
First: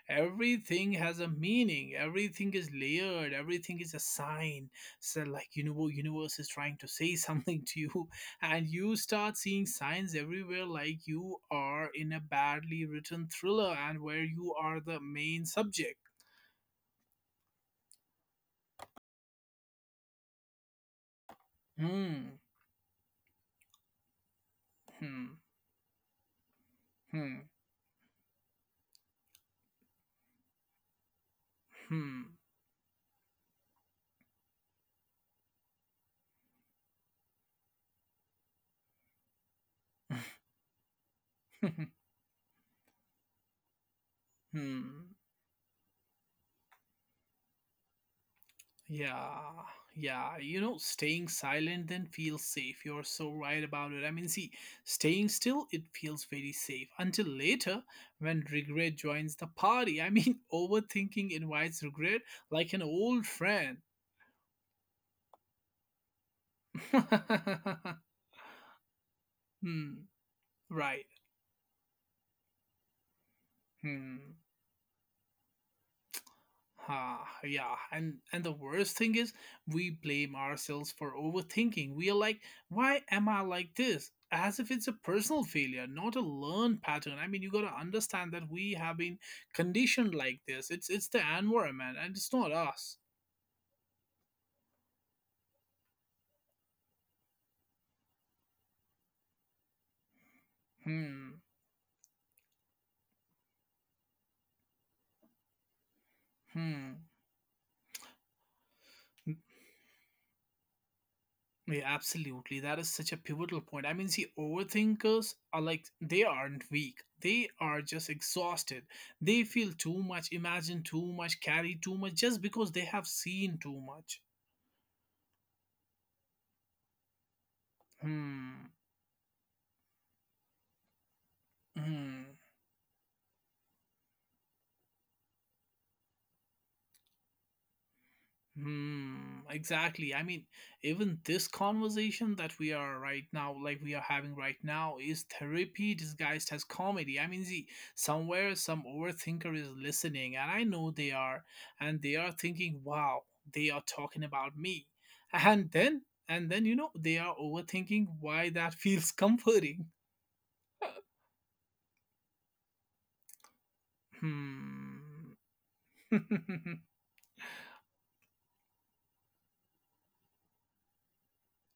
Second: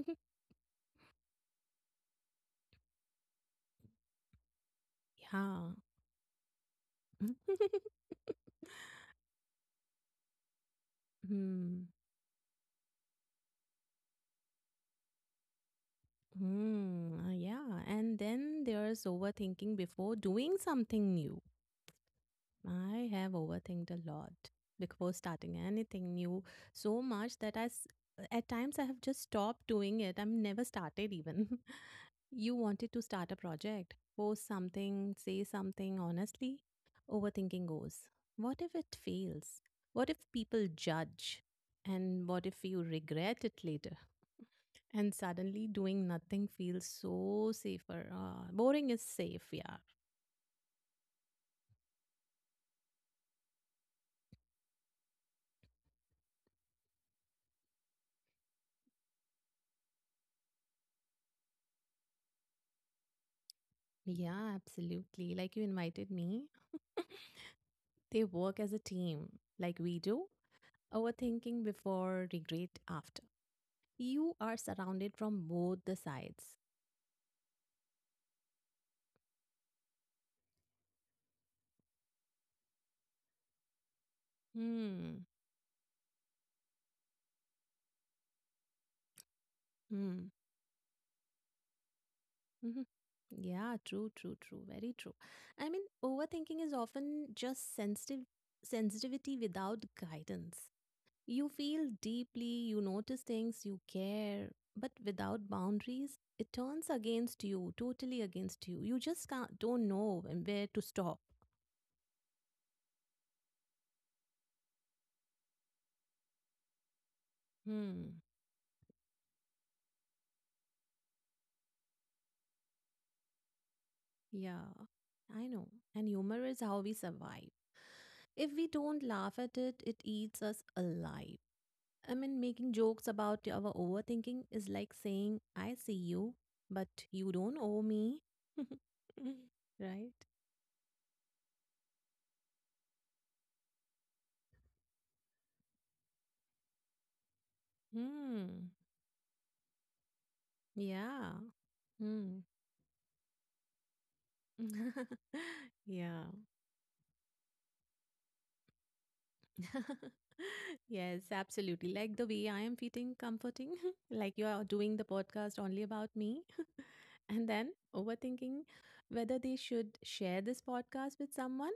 Speaker 1: Everything has a meaning. Everything is layered. Everything is a sign. So, like, you
Speaker 2: Yeah.
Speaker 1: know, universe is trying to say something to you, and you start seeing signs everywhere, like you
Speaker 2: Hmm.
Speaker 1: are in a badly written thriller, and where you are the main subject.
Speaker 2: Hmm, yeah. And then there's overthinking before doing something new.
Speaker 1: Hmm.
Speaker 2: I have overthinked a lot before
Speaker 1: Hmm.
Speaker 2: starting anything new so much
Speaker 1: Hmm.
Speaker 2: that at times, I have just stopped doing it. I've never started even.
Speaker 1: Hmm.
Speaker 2: You wanted to start a project, post something, say something honestly. Overthinking goes, what if it fails? What if people judge? And what if you regret it later?
Speaker 1: Hmm.
Speaker 2: And suddenly doing nothing feels so safer. Boring is safe,
Speaker 1: Yeah,
Speaker 2: yeah.
Speaker 1: yeah. You know, staying silent then feels safe. You're so right about it. I mean, see, staying still, it feels very safe until later, when regret joins the party. I mean, overthinking invites regret like an old friend.
Speaker 2: Yeah, absolutely. Like you invited me, they work as a team, like we
Speaker 1: Hmm,
Speaker 2: do.
Speaker 1: right.
Speaker 2: Overthinking before, regret after.
Speaker 1: Hmm.
Speaker 2: You are surrounded from both the sides.
Speaker 1: Ah, yeah, and the worst thing is we blame ourselves for overthinking. We are like, why am I like this? As if it's a
Speaker 2: Hmm.
Speaker 1: personal failure, not a learned pattern. I mean, you got to understand that we have been conditioned
Speaker 2: Hmm.
Speaker 1: like this. It's the environment, and it's not
Speaker 2: Hmm.
Speaker 1: us.
Speaker 2: Yeah, true, true, true. Very true. I mean, overthinking is often just sensitive sensitivity without guidance.
Speaker 1: Hmm.
Speaker 2: You feel deeply, you notice things, you care, but without boundaries, it turns
Speaker 1: Hmm.
Speaker 2: against you, totally against you. You just can't, don't know where to stop.
Speaker 1: Yeah, absolutely. That is such a pivotal point. I mean, see, overthinkers are like they aren't weak. They are just
Speaker 2: Hmm.
Speaker 1: exhausted. They feel too much, imagine too much, carry too much, just because they have seen too much.
Speaker 2: Yeah, I know. And humor is how we survive. If
Speaker 1: Hmm.
Speaker 2: we don't laugh at it, it eats us alive. I
Speaker 1: Hmm.
Speaker 2: mean, making jokes about our overthinking is like saying, I see you, but you don't owe me.
Speaker 1: Hmm,
Speaker 2: Right?
Speaker 1: exactly. I mean, even this conversation that we are right now, like we are having right now, is therapy disguised as comedy. I mean, see, somewhere
Speaker 2: Hmm.
Speaker 1: some overthinker is listening, and I know they
Speaker 2: Yeah.
Speaker 1: are, and they are
Speaker 2: Hmm.
Speaker 1: thinking, wow, they are talking about me. And then,
Speaker 2: Yeah.
Speaker 1: and then, you know, they are overthinking why that feels comforting.
Speaker 2: Yes, absolutely. Like the way I am feeling comforting, like you are doing the
Speaker 1: Hmm.
Speaker 2: podcast only about me, and then overthinking whether they should share this podcast with someone.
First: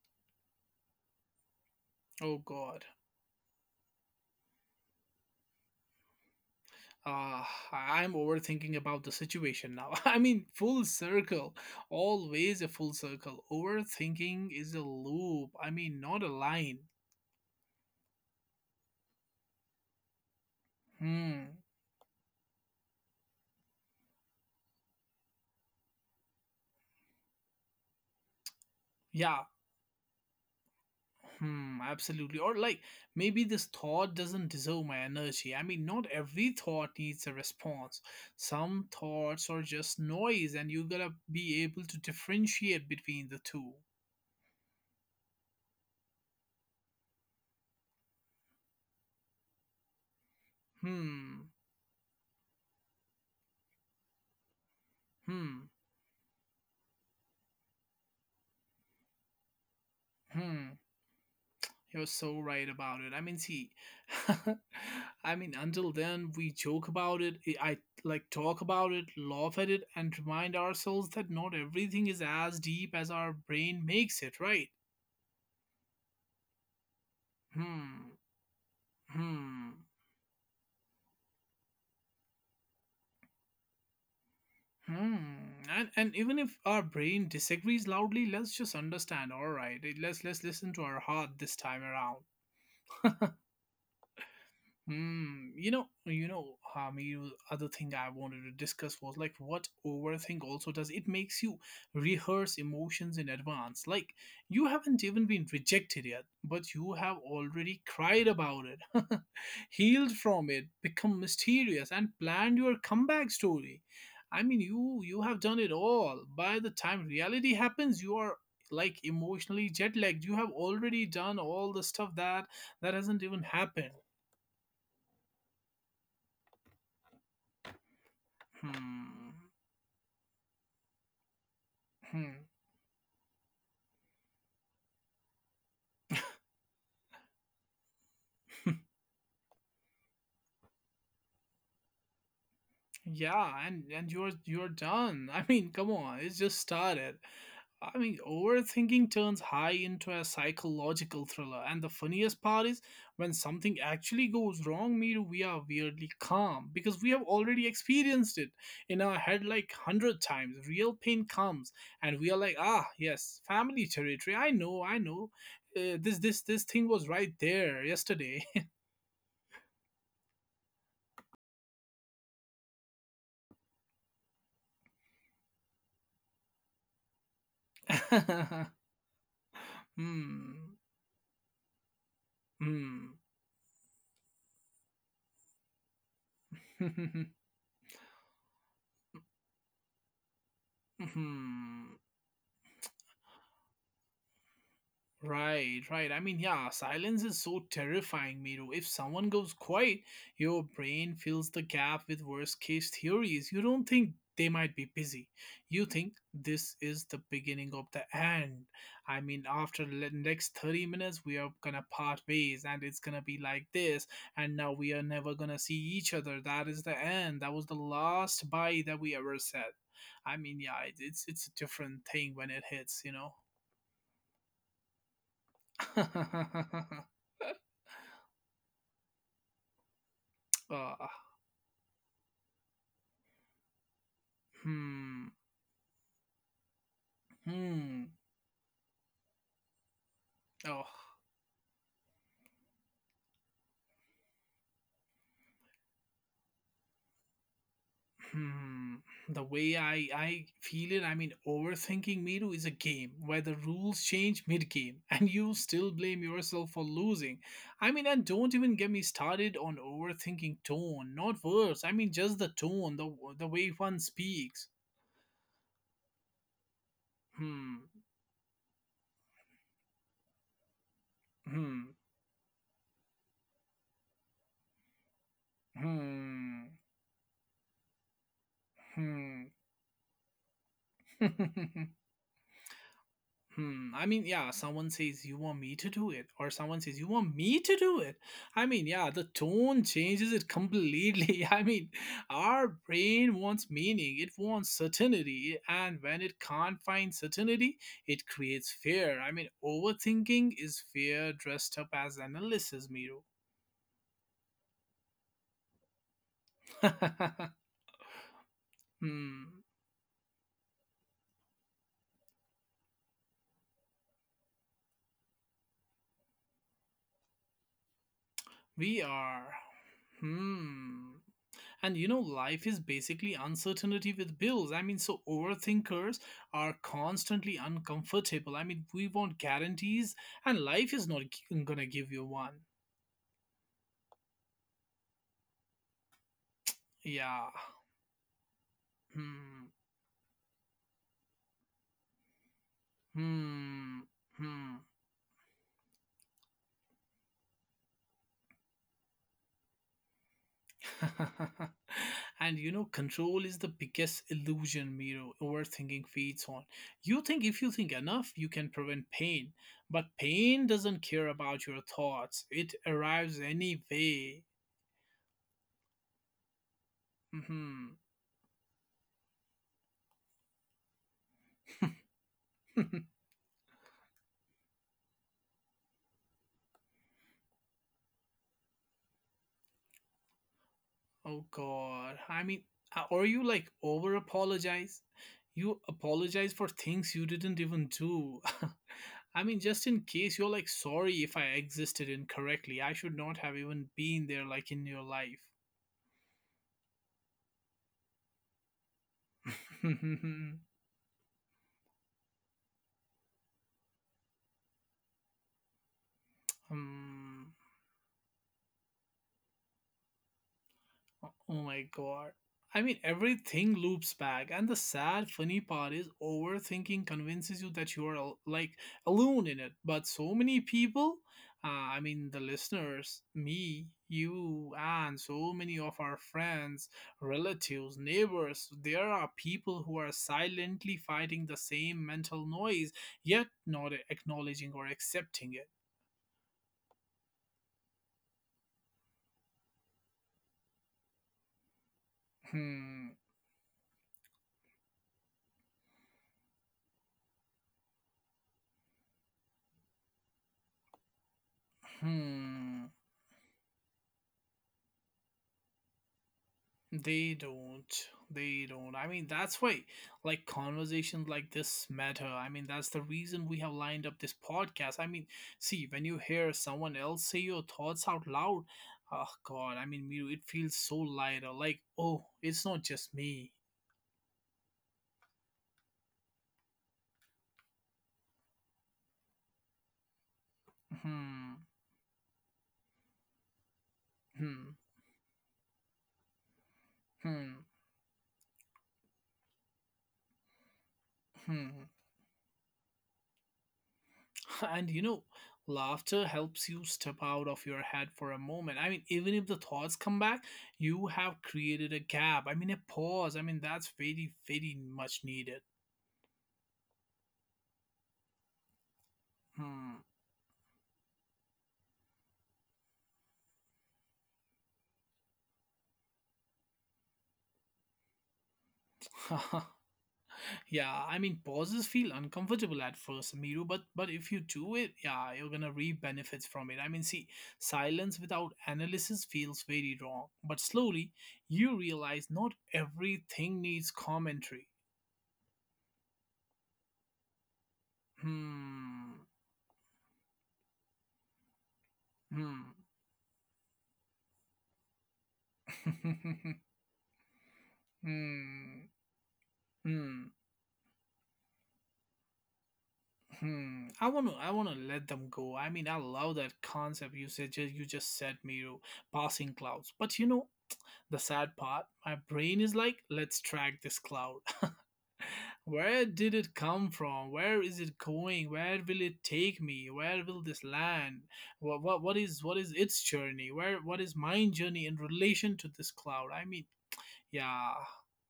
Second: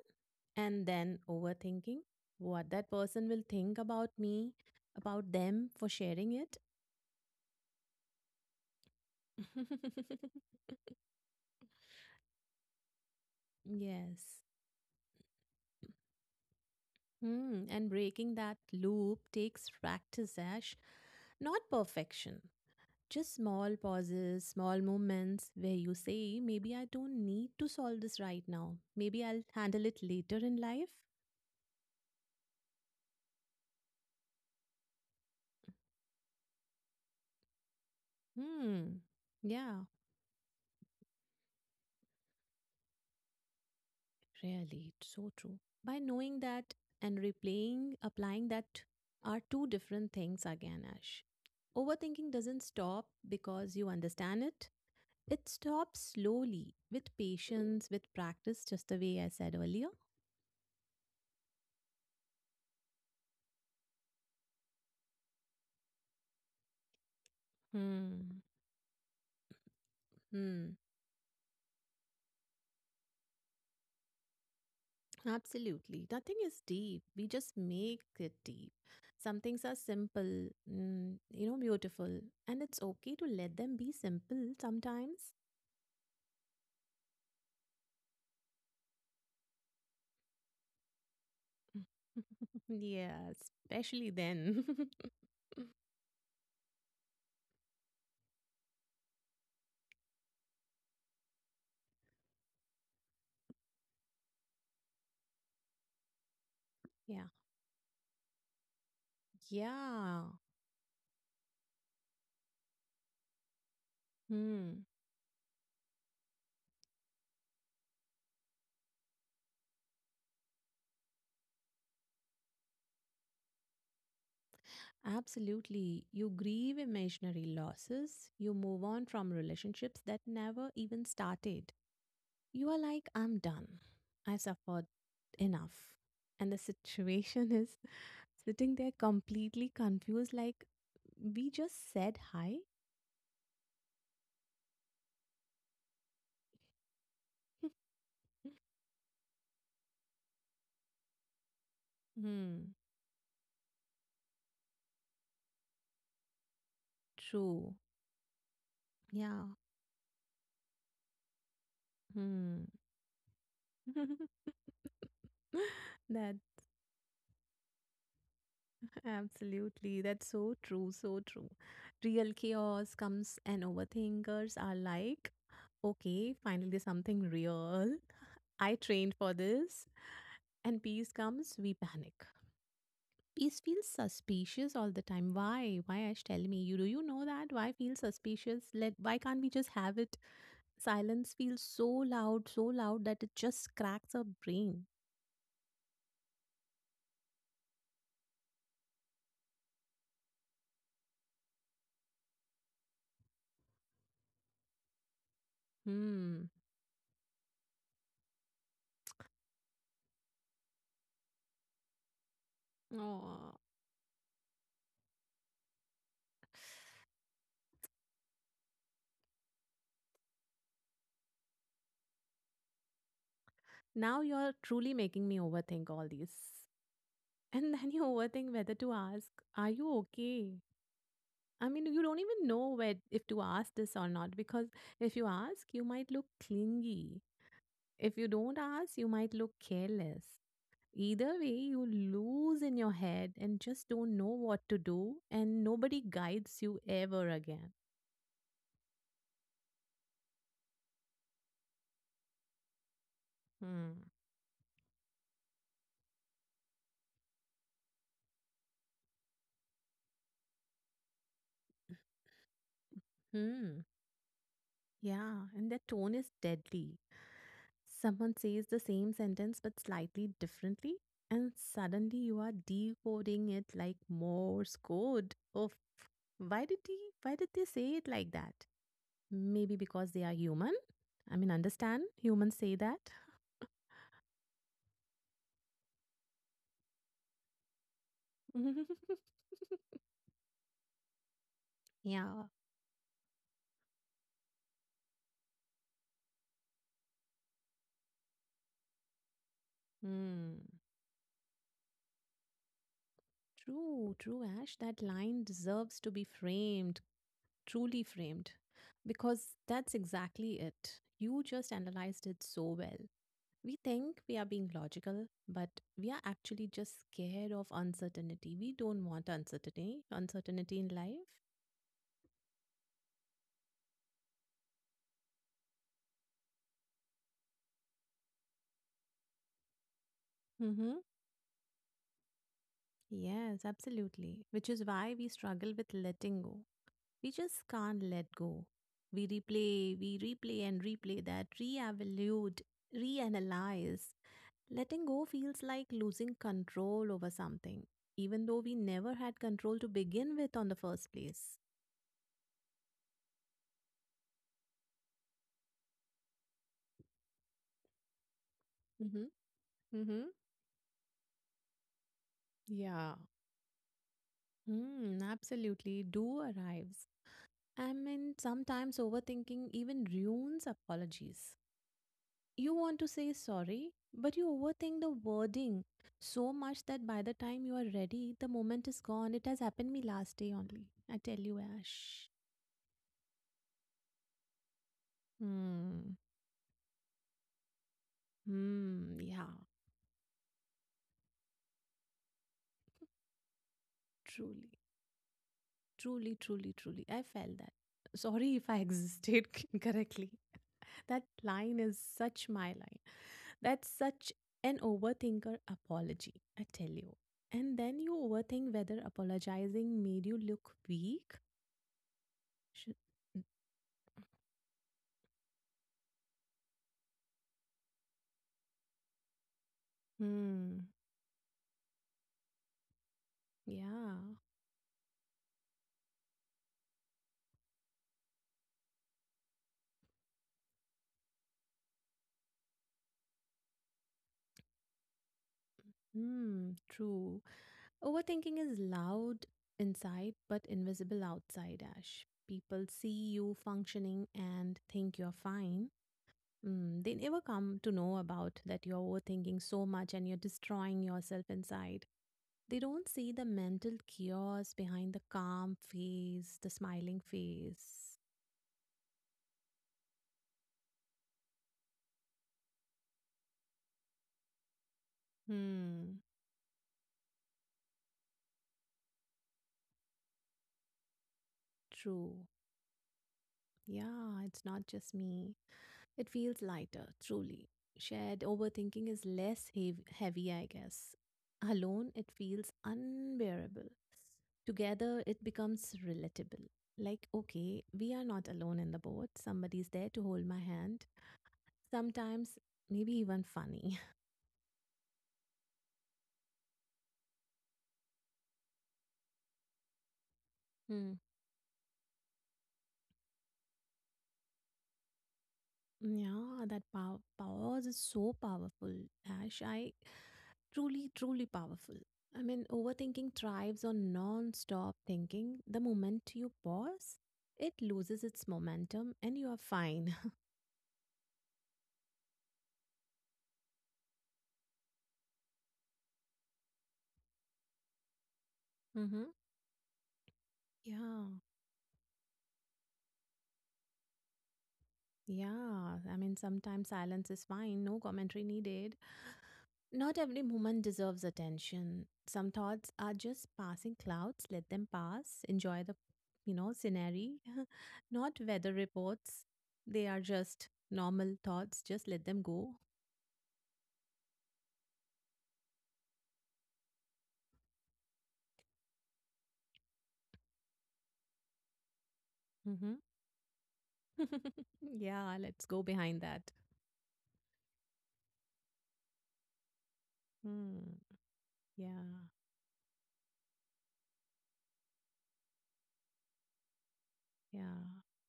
Speaker 2: And then overthinking
Speaker 1: Oh,
Speaker 2: what
Speaker 1: God.
Speaker 2: that person will think about me, about them for sharing it.
Speaker 1: Uh, I'm overthinking about the situation now. I mean, full circle. Always a full circle.
Speaker 2: Yes.
Speaker 1: Overthinking is a loop. I mean, not a line.
Speaker 2: Hmm. And breaking that loop takes practice, Ash,
Speaker 1: Hmm.
Speaker 2: not perfection. Just small pauses, small moments where you say, maybe I don't need to solve this right now. Maybe
Speaker 1: Yeah.
Speaker 2: I'll handle it later in life.
Speaker 1: Hmm. Absolutely. Or, like, maybe this thought doesn't deserve my energy. I mean, not every thought needs a response. Some
Speaker 2: Hmm.
Speaker 1: thoughts are
Speaker 2: Yeah,
Speaker 1: just noise, and you gotta be able to differentiate between the two.
Speaker 2: really. It's so true. By knowing that and replaying, applying that are two different things again, Ash.
Speaker 1: Hmm.
Speaker 2: Overthinking doesn't stop because you understand it. It
Speaker 1: Hmm.
Speaker 2: stops slowly with patience, with practice, just the way I said earlier.
Speaker 1: Hmm. You're so right about it. I mean, see, I mean, until then, we joke about it, I I, like
Speaker 2: Hmm.
Speaker 1: talk about it, laugh at it, and remind
Speaker 2: Hmm.
Speaker 1: ourselves that not everything is as deep as our brain makes it, right?
Speaker 2: Absolutely. Nothing is deep. We just make
Speaker 1: Hmm,
Speaker 2: it deep. Some things are
Speaker 1: hmm,
Speaker 2: simple, you know, beautiful, and it's okay to let them be simple
Speaker 1: hmm.
Speaker 2: sometimes.
Speaker 1: And even if our brain disagrees loudly, let's just understand, all right? Let's listen to our heart this time around.
Speaker 2: Yeah, especially then.
Speaker 1: Hmm. You know, you other thing I wanted to discuss was like what overthink also does. It makes you rehearse emotions in advance. Like you haven't even been rejected yet, but you have
Speaker 2: Yeah.
Speaker 1: already cried about it, healed
Speaker 2: Yeah.
Speaker 1: from it, become mysterious, and planned your comeback story. I mean,
Speaker 2: Hmm.
Speaker 1: you have done it all. By the time reality happens, you are like emotionally jet lagged. You have already done all the stuff that hasn't even happened.
Speaker 2: Absolutely. You grieve imaginary losses. You move on from
Speaker 1: Hmm.
Speaker 2: relationships that never even started.
Speaker 1: Hmm.
Speaker 2: You are like, I'm done. I suffered enough. And the situation is sitting there completely confused, like, we just said hi?
Speaker 1: Yeah, and you're done. I mean, come on, it's just started. I mean, overthinking turns high into a psychological thriller, and the funniest part
Speaker 2: Hmm,
Speaker 1: is when something actually goes wrong, Miru, we are weirdly calm because we have already
Speaker 2: true.
Speaker 1: experienced it in our head
Speaker 2: Yeah.
Speaker 1: like 100 times. Real pain comes, and we are like,
Speaker 2: Hmm.
Speaker 1: ah, yes, family territory. I know, I know. Uh, this
Speaker 2: That
Speaker 1: this this thing was right there yesterday.
Speaker 2: absolutely, that's so true, so true. Real chaos comes and overthinkers are like, okay, finally something real. I trained for this.
Speaker 1: Hmm.
Speaker 2: And peace comes, we panic.
Speaker 1: 嗯，
Speaker 2: Peace feels suspicious all the time. Why? Why, Ash? Tell me.
Speaker 1: 哼
Speaker 2: You
Speaker 1: 哼
Speaker 2: know
Speaker 1: 哼，
Speaker 2: that? Why feel suspicious? Let Why can't we just have it?
Speaker 1: 嗯
Speaker 2: Silence feels
Speaker 1: 哼。
Speaker 2: so loud that it just cracks our brain.
Speaker 1: Right, right. I mean, yeah, silence is so terrifying, Miro. If someone goes quiet, your brain fills the gap with worst case theories. You don't think they might be busy. You think
Speaker 2: Hmm.
Speaker 1: this is the beginning of the end. I mean, after the next 30 minutes, we are gonna part ways and it's gonna be
Speaker 2: Oh.
Speaker 1: like this. And now we are never gonna see each other. That is the end. That was the last bye that we ever said. I mean, yeah, it's a different thing when it hits, you know.
Speaker 2: Now you're truly making me overthink all these. And then you overthink whether to ask, are you okay?
Speaker 1: Oh,
Speaker 2: I mean, you don't even know where if to ask this or not, because if you
Speaker 1: hmm,
Speaker 2: ask, you might look clingy.
Speaker 1: hmm,
Speaker 2: If you don't ask, you might look careless.
Speaker 1: oh,
Speaker 2: Either way, you lose in your head and just don't know what to do, and nobody guides you ever again.
Speaker 1: hmm. The way I feel it, I mean, overthinking Miru is a game where the
Speaker 2: Hmm.
Speaker 1: rules change mid-game, and you still blame yourself for losing. I mean, and don't even get me started on overthinking tone, not words. I mean, just the tone, the way
Speaker 2: Hmm.
Speaker 1: one speaks.
Speaker 2: Yeah, and their tone is deadly.
Speaker 1: Hmm,
Speaker 2: Someone says the same sentence but slightly differently, and
Speaker 1: hmm,
Speaker 2: suddenly you are decoding it like Morse code. Of why
Speaker 1: hmm,
Speaker 2: did he? Why did they say it like that?
Speaker 1: hmm.
Speaker 2: Maybe because they are human. I mean, understand? Humans say that.
Speaker 1: Hmm. I mean, yeah, someone says, you want me to do it? Or someone says, you want me to do it? I mean, yeah, the tone changes it completely. I mean,
Speaker 2: Yeah.
Speaker 1: our brain wants meaning, it wants certainty. And when it can't find certainty, it creates fear. I mean, overthinking
Speaker 2: Hmm.
Speaker 1: is fear dressed up as analysis, Miro.
Speaker 2: True, true, Ash. That line deserves to be framed, truly framed,
Speaker 1: Hmm.
Speaker 2: because that's exactly it. You just analyzed it so well. We think we are being logical, but we are actually just scared of uncertainty. We
Speaker 1: We
Speaker 2: don't want
Speaker 1: are.
Speaker 2: uncertainty, uncertainty in
Speaker 1: Hmm.
Speaker 2: life.
Speaker 1: And you know, life is basically uncertainty with bills. I mean, so overthinkers are constantly uncomfortable. I mean, we want guarantees, and life
Speaker 2: Mm-hmm.
Speaker 1: is not gonna give you one.
Speaker 2: Yes, absolutely. Which is why we struggle with letting go. We
Speaker 1: Yeah.
Speaker 2: just can't let go.
Speaker 1: Hmm.
Speaker 2: We replay and replay that, re-evaluate,
Speaker 1: Hmm.
Speaker 2: reanalyze.
Speaker 1: Hmm.
Speaker 2: Letting go feels like losing control over something, even though we never had control to begin with on the first place.
Speaker 1: And you know, control is the biggest illusion, Miro, overthinking feeds on. You think if you think enough, you can prevent
Speaker 2: Mm-hmm.
Speaker 1: pain, but
Speaker 2: Mm-hmm.
Speaker 1: pain doesn't care about your thoughts, it
Speaker 2: Yeah.
Speaker 1: arrives anyway.
Speaker 2: Absolutely. Do arrives. I
Speaker 1: Hmm.
Speaker 2: mean, sometimes overthinking even ruins apologies. You want to say sorry, but you overthink the wording so much that by the time you are ready, the moment is gone. It has happened me last day only. I tell
Speaker 1: Oh
Speaker 2: you,
Speaker 1: God.
Speaker 2: Ash.
Speaker 1: I mean, or you like over apologize. You
Speaker 2: Hmm.
Speaker 1: apologize for things you didn't even do.
Speaker 2: Hmm.
Speaker 1: I
Speaker 2: Yeah.
Speaker 1: mean, just in case you're like, sorry if I existed incorrectly. I should not have even been there, like
Speaker 2: Truly.
Speaker 1: in your life.
Speaker 2: Truly, truly, truly. I felt that. Sorry if I existed incorrectly. That line is such my line. That's such an overthinker apology, I tell you.
Speaker 1: Hmm.
Speaker 2: And then you overthink whether apologizing made you look weak.
Speaker 1: Oh my God. I
Speaker 2: Should,
Speaker 1: mean, everything loops back, and the sad, funny part is overthinking convinces you that you are like alone in it. But so many
Speaker 2: hmm.
Speaker 1: people, uh, I mean, the listeners, me,
Speaker 2: Yeah.
Speaker 1: you, and so many of our friends, relatives, neighbors, there are people who are silently fighting the same mental noise, yet not acknowledging or accepting it.
Speaker 2: Hmm. True. Overthinking is loud inside but invisible outside, Ash. People
Speaker 1: Hmm.
Speaker 2: see you functioning and think you're fine. They never come to know about that you're overthinking so much and you're destroying yourself inside. They
Speaker 1: Hmm.
Speaker 2: don't see the mental chaos behind the calm face, the smiling
Speaker 1: They don't.
Speaker 2: face.
Speaker 1: They don't. I mean, that's why, like, conversations like this matter. I mean, that's the reason we have lined up this podcast. I mean, see, when you
Speaker 2: Hmm.
Speaker 1: hear someone else say your thoughts out loud, oh, God, I mean, Miru, it feels so lighter. Like, oh,
Speaker 2: True.
Speaker 1: it's not just me.
Speaker 2: Yeah, it's not just me. It feels lighter, truly. Shared overthinking is less heavy, I guess.
Speaker 1: Hmm,
Speaker 2: Alone, it feels unbearable.
Speaker 1: hmm,
Speaker 2: Together, it becomes relatable. Like,
Speaker 1: hmm,
Speaker 2: okay, we are not alone in the boat. Somebody's there to hold my hand.
Speaker 1: hmm.
Speaker 2: Sometimes, maybe even funny.
Speaker 1: And you know, laughter helps you step out of your head for a moment. I mean, even if the thoughts come back, you
Speaker 2: Hmm.
Speaker 1: have created a gap. I mean, a pause. I mean, that's very, very much needed.
Speaker 2: Yeah, that pause is so powerful. Ash, I.
Speaker 1: Hmm.
Speaker 2: Truly, truly powerful. I mean, overthinking thrives on non stop thinking. The moment you pause, it loses its momentum and you are fine.
Speaker 1: Yeah, I mean, pauses feel uncomfortable at first, Miru, but if you do it, yeah, you're gonna reap benefits from it. I mean, see, silence without analysis
Speaker 2: Hmm.
Speaker 1: feels very wrong, but
Speaker 2: Yeah.
Speaker 1: slowly you realize not everything needs commentary.
Speaker 2: Yeah. I mean, sometimes silence is fine, no commentary needed.
Speaker 1: Hmm.
Speaker 2: Not every moment deserves attention. Some thoughts are just passing clouds. Let them pass. Enjoy the, you
Speaker 1: Hmm.
Speaker 2: know, scenery. Not weather
Speaker 1: Hmm.
Speaker 2: reports. They are
Speaker 1: Hmm.
Speaker 2: just normal thoughts. Just let them go.
Speaker 1: Hmm. I wanna let them go. I mean, I love that concept you said, you just said, Miru, passing clouds. But you know, the sad part, my brain is
Speaker 2: Mm-hmm.
Speaker 1: like, let's track this cloud.
Speaker 2: Yeah, let's go
Speaker 1: Where
Speaker 2: behind
Speaker 1: did
Speaker 2: that.
Speaker 1: it come from? Where is it going? Where will it take me? Where will this
Speaker 2: Hmm.
Speaker 1: land? What what
Speaker 2: Yeah,
Speaker 1: what is what is its journey? Where What is my journey in relation to this cloud? I mean, yeah.
Speaker 2: yeah,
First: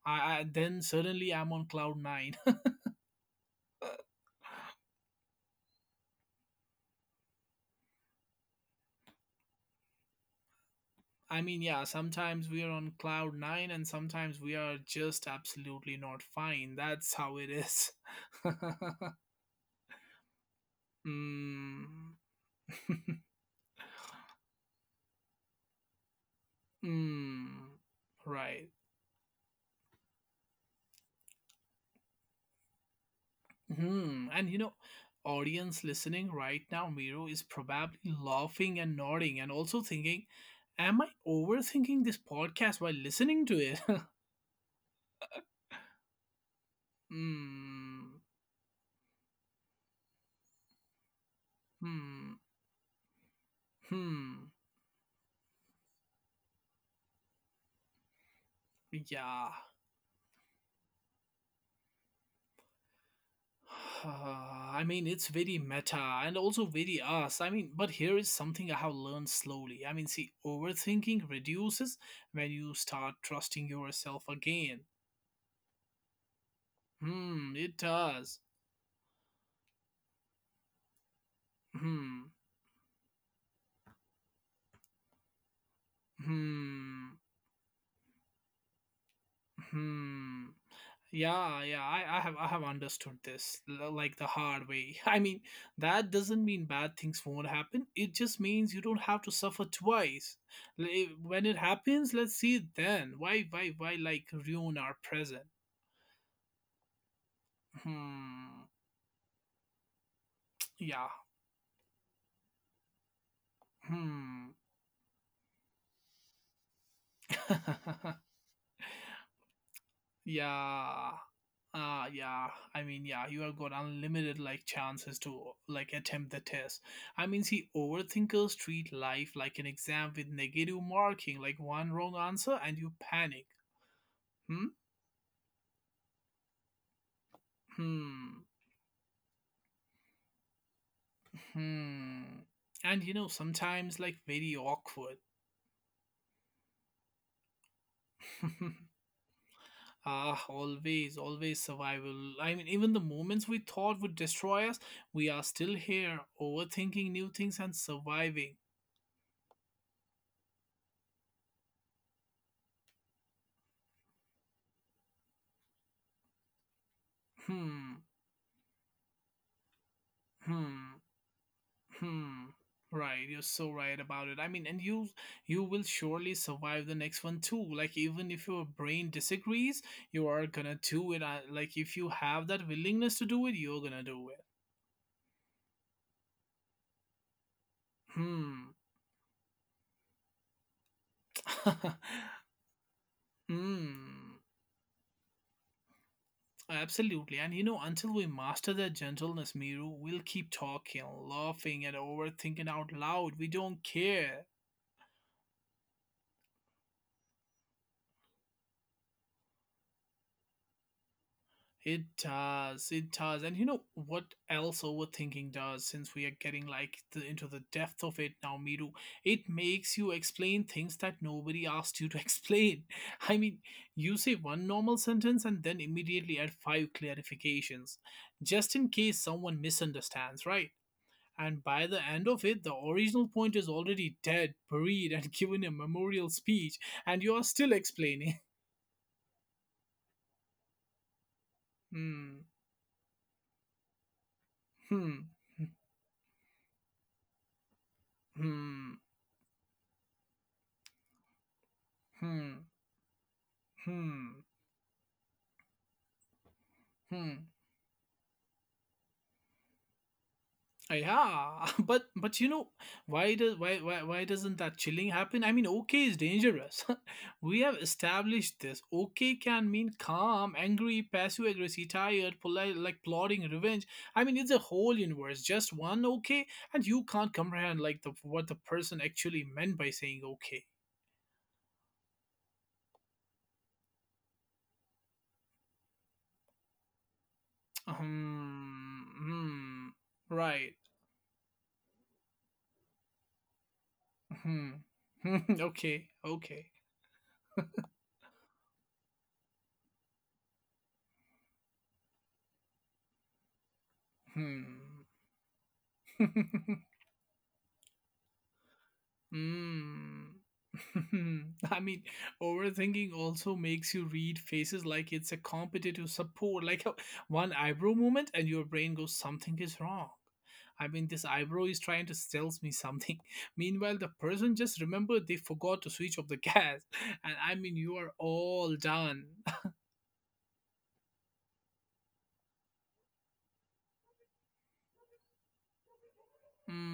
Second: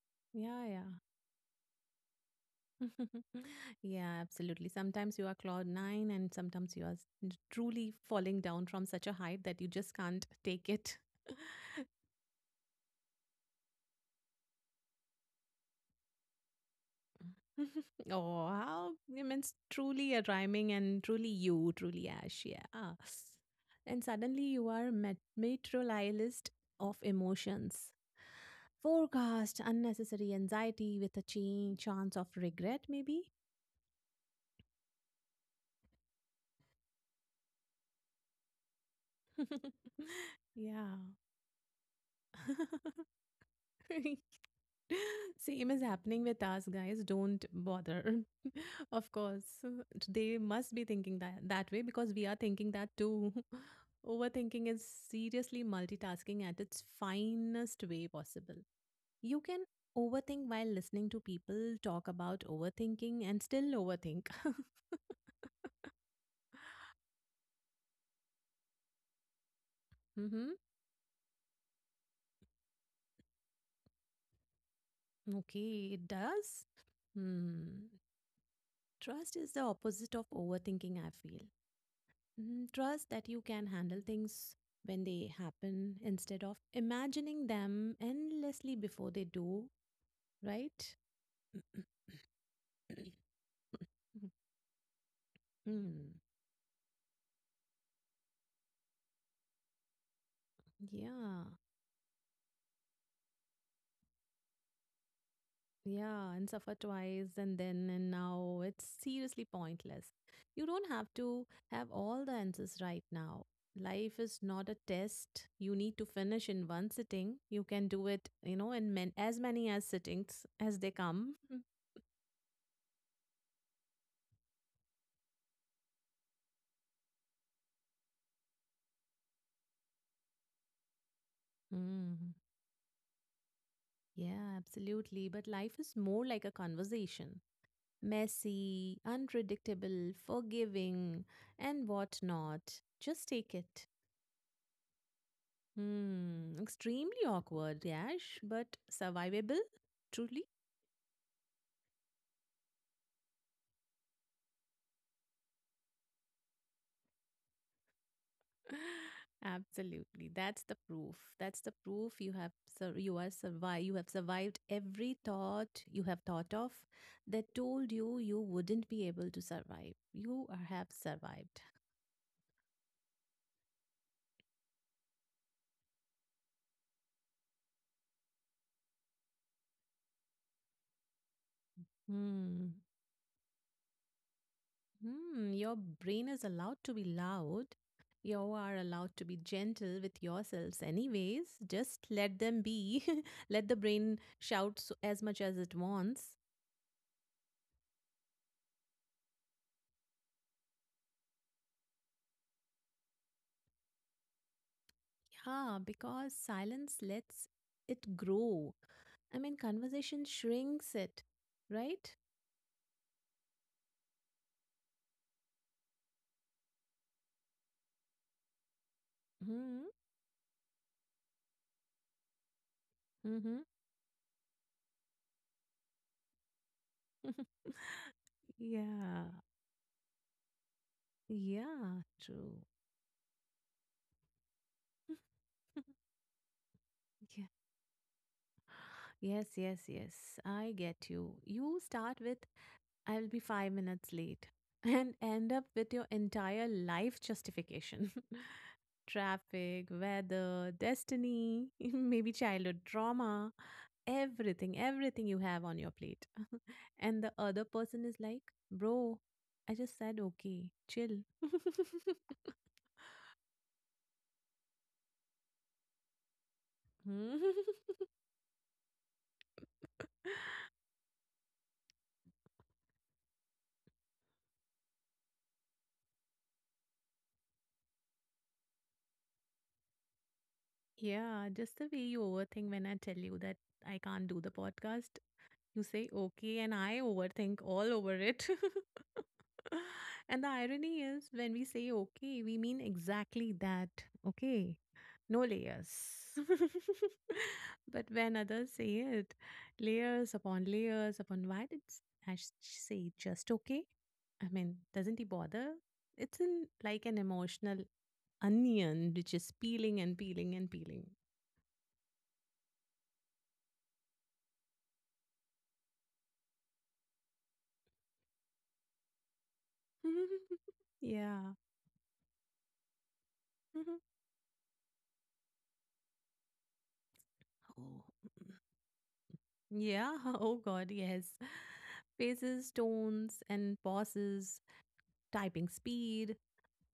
Speaker 1: I
Speaker 2: yeah,
Speaker 1: then
Speaker 2: yeah.
Speaker 1: suddenly I'm on cloud nine.
Speaker 2: Yeah, absolutely. Sometimes you are cloud nine, and sometimes you are truly falling down from such a height that you just can't take it.
Speaker 1: I mean, yeah, sometimes we are on cloud nine and sometimes we are just absolutely not fine. That's how it is.
Speaker 2: Oh, how. I mean, it's truly a rhyming and truly you, truly
Speaker 1: Mm.
Speaker 2: Ash. Yeah. Ah. And suddenly you are materialist of
Speaker 1: Mm.
Speaker 2: emotions.
Speaker 1: Right.
Speaker 2: Forecast unnecessary anxiety with a chain chance of regret, maybe.
Speaker 1: Hmm. And you know, audience listening right now, Miro, is probably laughing and nodding and also thinking,
Speaker 2: Yeah.
Speaker 1: am I overthinking this podcast while listening to it?
Speaker 2: Same is happening with us, guys. Don't bother.
Speaker 1: Hmm.
Speaker 2: Of course, they must be thinking that that way because we are
Speaker 1: Hmm.
Speaker 2: thinking that too.
Speaker 1: Hmm.
Speaker 2: Overthinking is seriously multitasking at its finest way possible. You
Speaker 1: Yeah.
Speaker 2: can overthink while listening to people talk about overthinking and still overthink.
Speaker 1: I mean, it's very meta and also very us. I mean, but here is something I have learned slowly. I mean, see,
Speaker 2: Hmm.
Speaker 1: overthinking reduces when you start trusting yourself again.
Speaker 2: Okay, it does.
Speaker 1: Hmm,
Speaker 2: Hmm.
Speaker 1: it does.
Speaker 2: Trust is the opposite of overthinking, I feel.
Speaker 1: Hmm,
Speaker 2: Trust that you can handle things when they happen instead of
Speaker 1: hmm,
Speaker 2: imagining them endlessly before they do,
Speaker 1: hmm.
Speaker 2: right?
Speaker 1: Yeah, yeah, I have understood this like the hard way. I mean,
Speaker 2: Mm,
Speaker 1: that doesn't mean bad things won't happen. It just means you don't have to suffer twice.
Speaker 2: yeah,
Speaker 1: When it happens, let's see it then. Why like ruin our present?
Speaker 2: yeah, and suffer twice and then and now.
Speaker 1: Hmm.
Speaker 2: It's seriously pointless. You don't have
Speaker 1: Yeah.
Speaker 2: to have all the answers right now. Life is
Speaker 1: Hmm.
Speaker 2: not a test you need to finish in one sitting. You can do it, you know, in as many as sittings as they
Speaker 1: Yeah.
Speaker 2: come.
Speaker 1: Ah, yeah. I mean, yeah, you have got unlimited like chances to like attempt the test. I mean, see, overthinkers treat life like an exam with negative marking, like one wrong
Speaker 2: Mm.
Speaker 1: answer and you panic.
Speaker 2: Yeah,
Speaker 1: Hmm,
Speaker 2: absolutely. But life is more like a conversation,
Speaker 1: hmm,
Speaker 2: messy, unpredictable, forgiving, and
Speaker 1: hmm.
Speaker 2: whatnot.
Speaker 1: And you
Speaker 2: Just
Speaker 1: know,
Speaker 2: take it.
Speaker 1: sometimes like very awkward.
Speaker 2: Hmm, extremely awkward, Yash, but survivable,
Speaker 1: Ah,
Speaker 2: truly.
Speaker 1: always, always survival. I mean, even the moments we thought would destroy us, we are still here, overthinking new things and surviving.
Speaker 2: Absolutely. That's the proof. That's the proof you have you are survived. You have survived every thought you have thought of that told
Speaker 1: Hmm,
Speaker 2: you you wouldn't be able to survive. Have
Speaker 1: hmm.
Speaker 2: survived.
Speaker 1: Hmm. Right, you're so right about it. I mean, and you will surely survive the next one too. Like even if your brain disagrees, you are gonna do it. Like if you have that
Speaker 2: Hmm.
Speaker 1: willingness to do it, you're gonna do it.
Speaker 2: Hmm, your brain is allowed to be loud. You
Speaker 1: Hmm.
Speaker 2: are allowed to be gentle with yourselves, anyways. Just let them be. Let the brain
Speaker 1: Hmm.
Speaker 2: shout so, as much as it wants.
Speaker 1: Absolutely. And you know, until we master that gentleness, Miru, we'll keep talking, laughing, and overthinking out loud. We don't care.
Speaker 2: Yeah, because silence lets it grow. I mean, conversation shrinks it, right?
Speaker 1: It does. It does. And you know what else overthinking does since we are getting like into the depth of it now, Miru? It
Speaker 2: Hmm.
Speaker 1: makes you explain things that nobody asked you to explain. I
Speaker 2: Mm-hmm.
Speaker 1: mean, you say one normal sentence and then immediately add five clarifications just in
Speaker 2: Yeah.
Speaker 1: case someone misunderstands, right? And by
Speaker 2: Yeah.
Speaker 1: the end of
Speaker 2: True.
Speaker 1: it, the original point is already dead, buried, and given a memorial speech, and you
Speaker 2: Yeah.
Speaker 1: are still explaining.
Speaker 2: Yes, yes, yes. I get you. You start with
Speaker 1: Hmm,
Speaker 2: I'll be 5 minutes late and
Speaker 1: hmm,
Speaker 2: end up with your entire life justification,
Speaker 1: hmm,
Speaker 2: traffic, weather, destiny, maybe
Speaker 1: hmm.
Speaker 2: childhood trauma,
Speaker 1: Hmm.
Speaker 2: everything, everything you have on your plate. And the
Speaker 1: Hmm.
Speaker 2: other person is like, bro, I just said okay, chill.
Speaker 1: Yeah, but but you know why doesn't that chilling happen? I mean, okay is dangerous.
Speaker 2: Hmm?
Speaker 1: We have established this. Okay can mean calm, angry, passive aggressive, tired, polite, like plotting, revenge. I mean, it's a whole universe. Just one okay, and you can't comprehend like the what the person actually meant by saying okay.
Speaker 2: Yeah, just the way you overthink when I tell you that I can't do the podcast. You say okay, and I overthink all over it.
Speaker 1: Hmm. Hmm.
Speaker 2: And the
Speaker 1: Right.
Speaker 2: irony is, when we say okay, we mean exactly that.
Speaker 1: Hmm.
Speaker 2: Okay, no layers.
Speaker 1: Okay. Okay.
Speaker 2: But when others say it, layers upon why did Ash say just okay? I
Speaker 1: Hmm.
Speaker 2: mean, doesn't he bother? It's in like an emotional onion which is peeling and
Speaker 1: Mm.
Speaker 2: peeling and peeling.
Speaker 1: I mean, overthinking also makes you read faces like it's a competitive support, like a one eyebrow movement, and your brain goes, something is wrong. I mean, this
Speaker 2: Yeah.
Speaker 1: eyebrow is trying to tell me something. Meanwhile, the person just remembered they forgot to switch off the gas. And I mean, you are
Speaker 2: Oh.
Speaker 1: all done.
Speaker 2: Yeah, oh God, yes. Faces, tones, and pauses, typing speed.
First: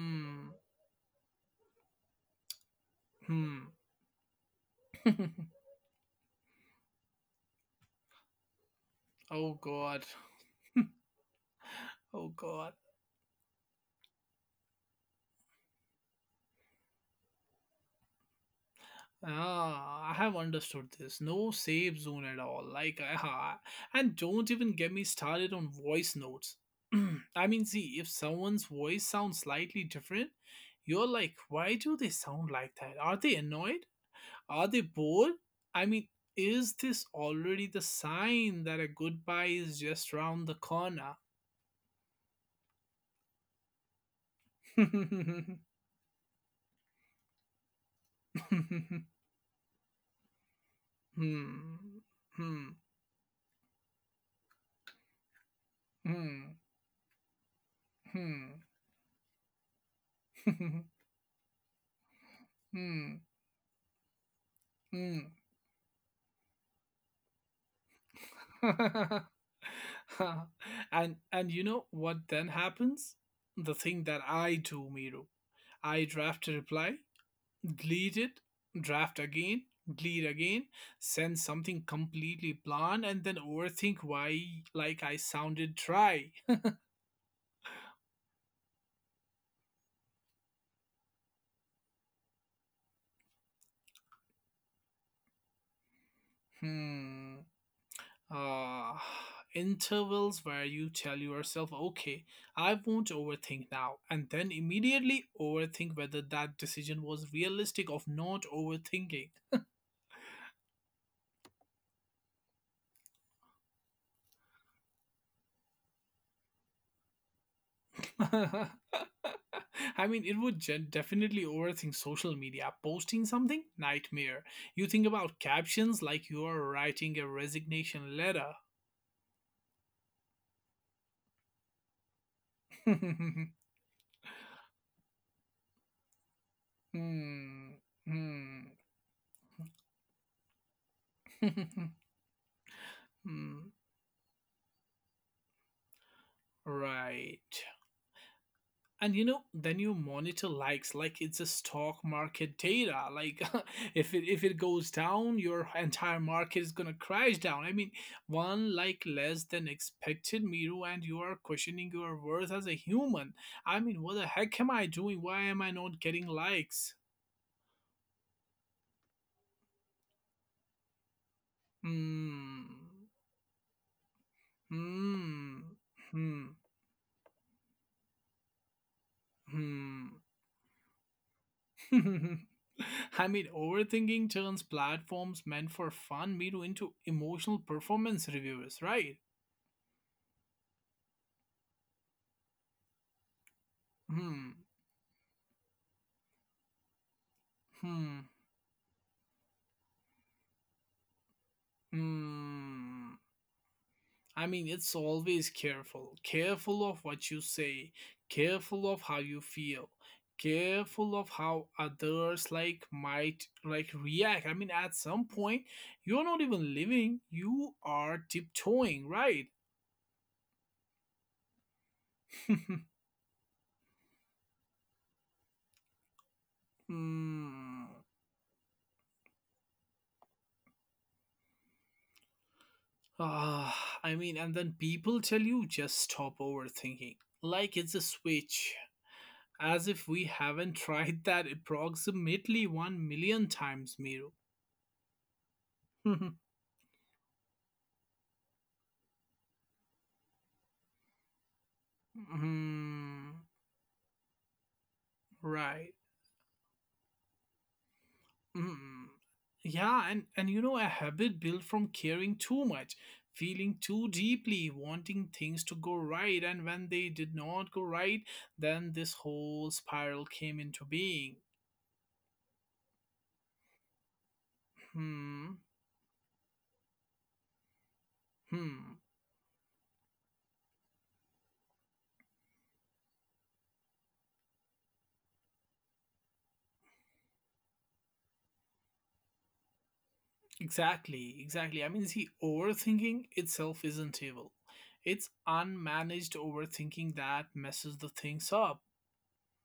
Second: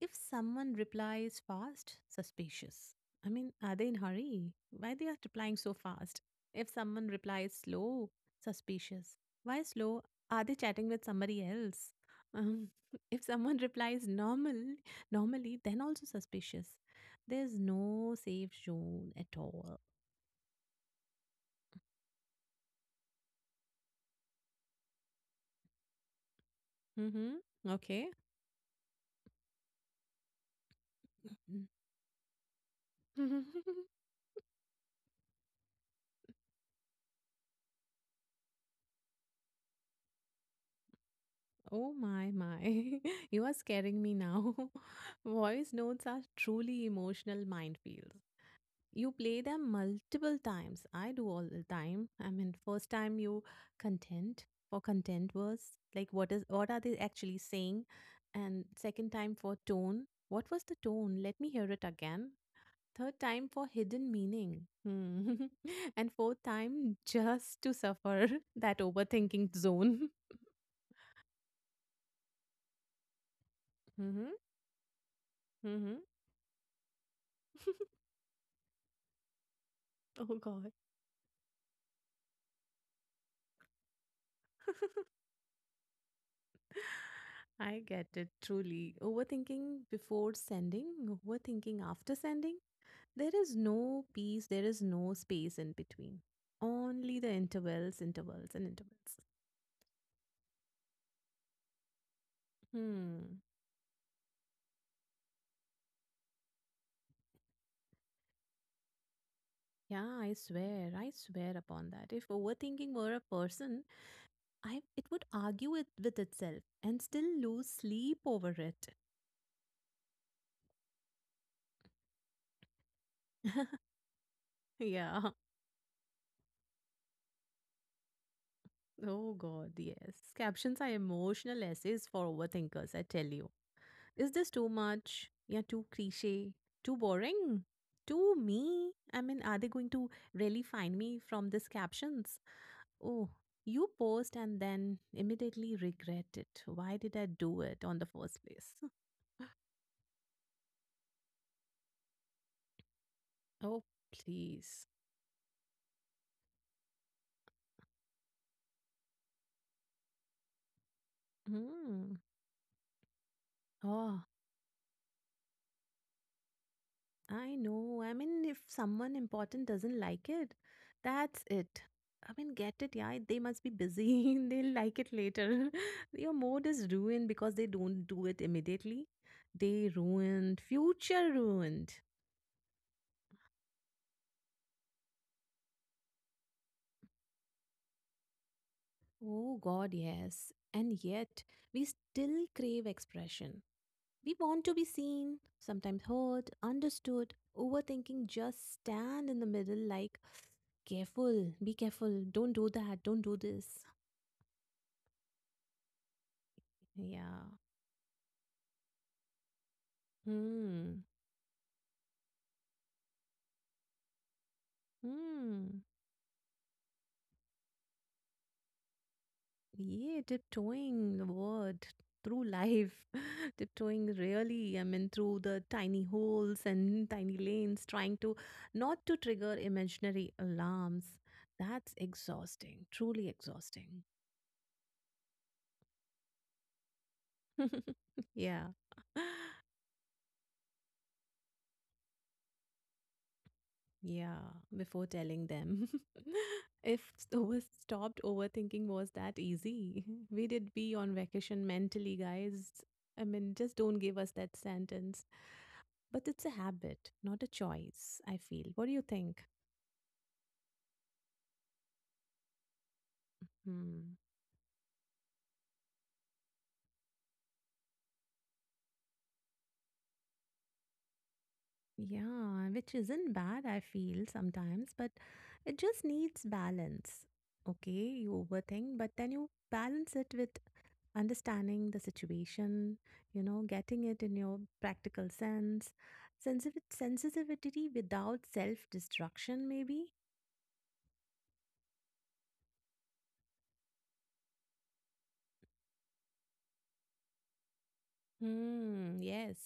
Speaker 2: If someone replies fast, suspicious. I mean,
Speaker 1: Hmm.
Speaker 2: are they in hurry? Why they are replying so fast? If someone replies slow, suspicious.
Speaker 1: Oh,
Speaker 2: Why slow?
Speaker 1: God.
Speaker 2: Are they chatting with somebody else?
Speaker 1: Oh,
Speaker 2: Um,
Speaker 1: God.
Speaker 2: if someone replies normal, normally, then also suspicious. There's no safe zone at all.
Speaker 1: Ah, I have understood this. No safe zone at all. Like, ah, and don't even get me started on voice notes. I mean,
Speaker 2: Mm-hmm.
Speaker 1: see, if
Speaker 2: Okay.
Speaker 1: someone's voice sounds slightly different, you're like, why do they sound like that? Are they annoyed? Are they bored? I mean, is this already the sign that a goodbye is just round the corner?
Speaker 2: Oh my, my. You are scaring me now.
Speaker 1: Hmm,
Speaker 2: Voice notes are truly emotional minefields. You play them multiple times. I do all the time. I mean,
Speaker 1: hmm,
Speaker 2: first time you content for content was like what is
Speaker 1: hmm,
Speaker 2: what are they actually saying?
Speaker 1: hmm,
Speaker 2: And second time for tone. What was the tone? Let me hear it again. Third
Speaker 1: hmm,
Speaker 2: time for hidden meaning.
Speaker 1: hmm.
Speaker 2: Hmm. And fourth time just to suffer that overthinking zone.
Speaker 1: And you know what then happens? The thing that
Speaker 2: Mm-hmm.
Speaker 1: I do, Miro.
Speaker 2: Mm-hmm.
Speaker 1: I draft a reply, delete it, draft again, delete
Speaker 2: Oh
Speaker 1: again,
Speaker 2: God.
Speaker 1: send something completely bland, and then overthink why like I sounded dry.
Speaker 2: I get it truly. Overthinking before sending, overthinking after sending. There is no peace, there is no space in between. Only the
Speaker 1: Hmm.
Speaker 2: intervals, intervals, and intervals.
Speaker 1: Ah, intervals where you tell yourself, okay, I won't
Speaker 2: Hmm.
Speaker 1: overthink now, and then immediately overthink whether that decision was realistic of not overthinking.
Speaker 2: Yeah, I swear upon that. If overthinking were a person, I it would argue it with itself and still lose sleep over it.
Speaker 1: I mean, it would definitely overthink social media. Posting something? Nightmare. You think
Speaker 2: Yeah.
Speaker 1: about captions like you are writing a resignation letter.
Speaker 2: Oh God, yes. Captions are emotional essays for overthinkers, I tell
Speaker 1: Hmm.
Speaker 2: you. Is this too much? Yeah, too cliche, too boring, too
Speaker 1: Hmm.
Speaker 2: me. I mean, are they going to really find me from these captions? Oh,
Speaker 1: Hmm.
Speaker 2: you post and then immediately regret it. Why did I
Speaker 1: Right.
Speaker 2: do it on the first place?
Speaker 1: And you know, then you monitor likes like it's a stock market data. Like
Speaker 2: Oh,
Speaker 1: if it
Speaker 2: please.
Speaker 1: goes down, your entire market is gonna crash down. I mean, one like less than expected, Miru, and you are questioning
Speaker 2: Hmm.
Speaker 1: your worth as a human. I mean, what
Speaker 2: Oh,
Speaker 1: the heck am I doing? Why am I not getting likes?
Speaker 2: I know. I mean, if someone important doesn't like it, that's it. I mean, get it,
Speaker 1: Hmm.
Speaker 2: yeah. They must be busy. They'll like it later.
Speaker 1: Hmm.
Speaker 2: Your
Speaker 1: Hmm.
Speaker 2: mood is ruined because they don't do it immediately. Day
Speaker 1: Hmm.
Speaker 2: ruined, future ruined.
Speaker 1: I mean, overthinking turns platforms meant for fun media into emotional performance reviewers, right?
Speaker 2: Oh God, yes. And yet, we still crave expression. We
Speaker 1: Hmm,
Speaker 2: want to be seen, sometimes heard, understood.
Speaker 1: hmm,
Speaker 2: Overthinking just stand in the middle like, careful, be careful, don't do that, don't
Speaker 1: hmm.
Speaker 2: do this.
Speaker 1: I mean, it's always careful. Careful of what you
Speaker 2: Yeah.
Speaker 1: say, careful of how you feel,
Speaker 2: Hmm.
Speaker 1: careful of how others like might like react. I mean, at some point,
Speaker 2: Hmm.
Speaker 1: you're not even living, you are tiptoeing, right?
Speaker 2: Yeah, tiptoeing the word through life, tiptoeing really, I mean, through the tiny holes and tiny lanes,
Speaker 1: Hmm.
Speaker 2: trying to not to trigger imaginary alarms. That's exhausting, truly exhausting.
Speaker 1: Ah, I mean, and then people tell you just stop overthinking. Like it's a
Speaker 2: Yeah.
Speaker 1: switch. As if we haven't tried that approximately 1 million times, Miro.
Speaker 2: Yeah, before telling them. If over stopped overthinking was that easy, we did be on vacation mentally, guys. I
Speaker 1: Mhm.
Speaker 2: mean, just don't give us that sentence.
Speaker 1: Right.
Speaker 2: But it's a habit, not a choice, I feel. What do you
Speaker 1: Mhm.
Speaker 2: think?
Speaker 1: Yeah, and you know, a habit built from caring too much, feeling too
Speaker 2: Hmm.
Speaker 1: deeply, wanting things to go right, and when they did not go right, then this whole spiral came into being.
Speaker 2: Yeah, which isn't bad, I feel sometimes, but
Speaker 1: Hmm.
Speaker 2: it just needs balance. Okay, you overthink,
Speaker 1: Hmm.
Speaker 2: but then you balance it with understanding the situation, you know, getting it in your practical sense, sensitive sensitivity without self-destruction, maybe.
Speaker 1: Exactly, exactly. I mean, see, overthinking itself isn't evil. It's unmanaged overthinking that messes the things up.
Speaker 2: Hmm, yes,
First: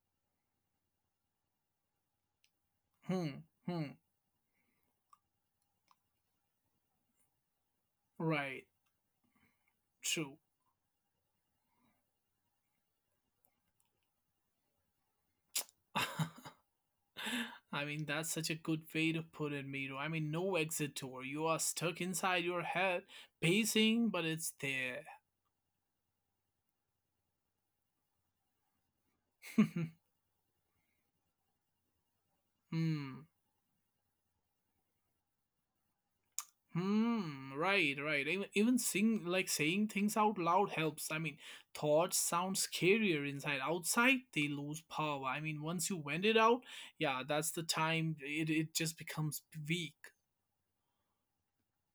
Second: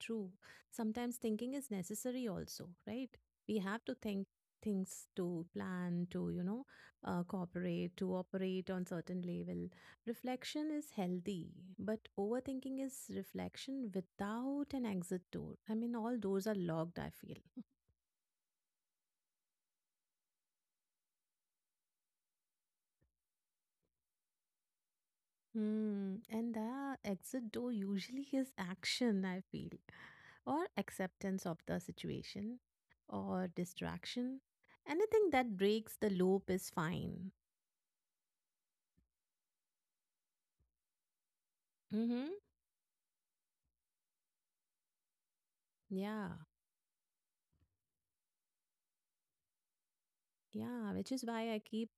Speaker 2: true. Sometimes thinking is necessary also, right?
Speaker 1: Hmm,
Speaker 2: We have
Speaker 1: hmm,
Speaker 2: to think things to plan, to, you know, cooperate, to
Speaker 1: right,
Speaker 2: operate on certain level.
Speaker 1: true.
Speaker 2: Reflection is healthy, but overthinking is reflection without an exit door. I mean, all doors are locked, I feel.
Speaker 1: I mean, that's such a good way to put it, Miro. I mean, no exit door. You are stuck inside your head, pacing, but it's there.
Speaker 2: Hmm. And the exit door usually is action, I feel, or acceptance of the situation,
Speaker 1: Hmm.
Speaker 2: or distraction. Anything that breaks the loop is fine.
Speaker 1: Hmm, right, right. Even even sing like saying things out loud helps. I mean, thoughts
Speaker 2: Mm-hmm.
Speaker 1: sound scarier inside. Outside, they lose power. I mean, once you vent
Speaker 2: Yeah,
Speaker 1: it out, yeah, that's the time it just becomes weak.
Speaker 2: yeah, which is why I keep,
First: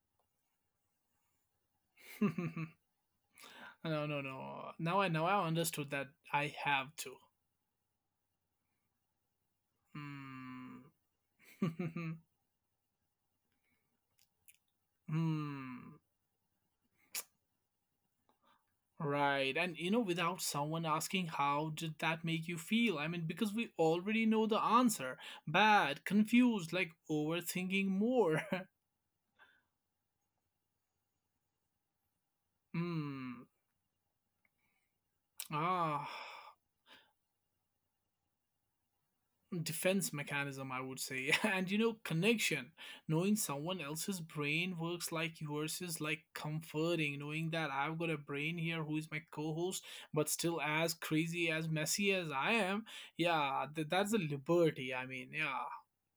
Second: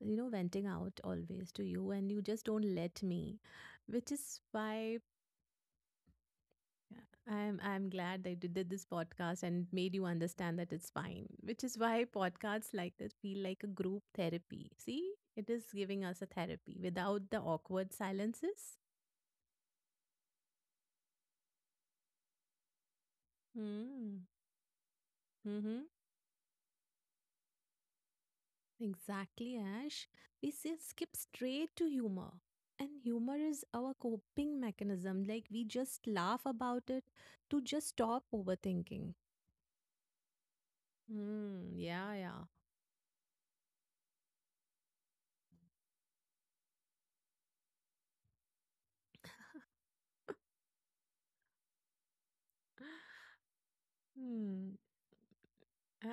Speaker 2: you know, venting out always to you, and you
Speaker 1: No,
Speaker 2: just don't let me,
Speaker 1: no,
Speaker 2: which is
Speaker 1: no.
Speaker 2: why
Speaker 1: Now I understood that I have to.
Speaker 2: Yeah, I'm glad that you did this podcast and it made you understand that
Speaker 1: Hmm.
Speaker 2: it's fine, which is why podcasts like this feel like a group therapy. See, it is
Speaker 1: Hmm.
Speaker 2: giving us a therapy without the awkward silences.
Speaker 1: Right, and you know, without someone asking, how did that make you feel? I mean, because we already
Speaker 2: Mm.
Speaker 1: know the answer
Speaker 2: Mm-hmm.
Speaker 1: bad, confused, like overthinking more.
Speaker 2: Exactly, Ash. We say skip straight to humor. And humor
Speaker 1: Hmm.
Speaker 2: is our coping mechanism. Like we
Speaker 1: Ah.
Speaker 2: just laugh about it to just stop overthinking.
Speaker 1: Defense mechanism, I would say. And
Speaker 2: Mm,
Speaker 1: you know,
Speaker 2: yeah, yeah.
Speaker 1: connection. Knowing someone else's brain works like yours is like comforting. Knowing that I've got a brain here who is my co host, but still as crazy, as messy as I am. Yeah, that's a
Speaker 2: Hmm.
Speaker 1: liberty. I mean, yeah,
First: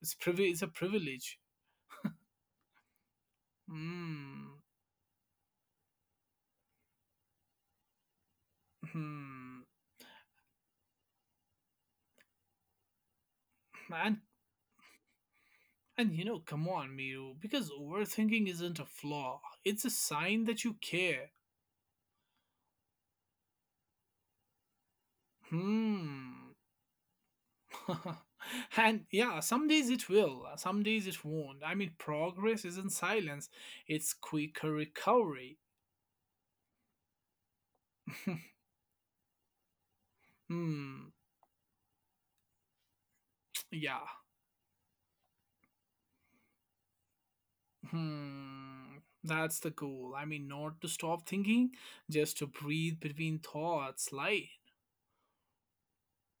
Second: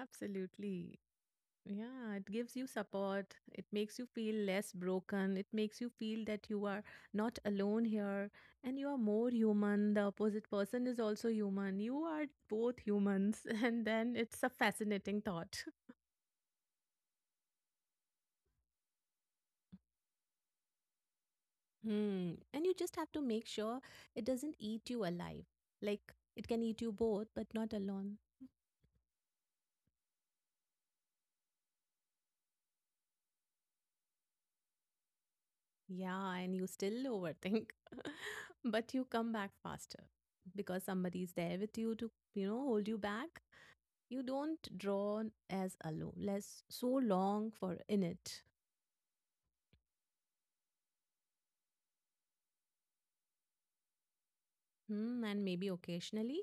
Speaker 1: it's a privilege.
Speaker 2: Yeah, it gives you support. It makes you feel
Speaker 1: Mm.
Speaker 2: less broken. It makes you feel that you are not alone here and you are more
Speaker 1: Hmm.
Speaker 2: human. The opposite person is also human. You are both humans. And then
Speaker 1: And
Speaker 2: it's a fascinating thought.
Speaker 1: and you know, come on, Miru, because overthinking isn't a flaw. It's a sign that you care.
Speaker 2: Hmm. And you just have to make sure it doesn't eat you alive. Like
Speaker 1: Hmm.
Speaker 2: it can eat you both, but not alone.
Speaker 1: And yeah, some days it will, some days it won't. I mean, progress isn't silence, it's quicker recovery.
Speaker 2: Yeah, and you still overthink, but you come back faster because
Speaker 1: Hmm,
Speaker 2: somebody is there with you to, you know, hold you back.
Speaker 1: yeah.
Speaker 2: You don't draw as alone less so long for in it.
Speaker 1: Hmm, that's the goal. I mean, not to stop thinking, just to breathe between thoughts, light.
Speaker 2: Hmm, and maybe occasionally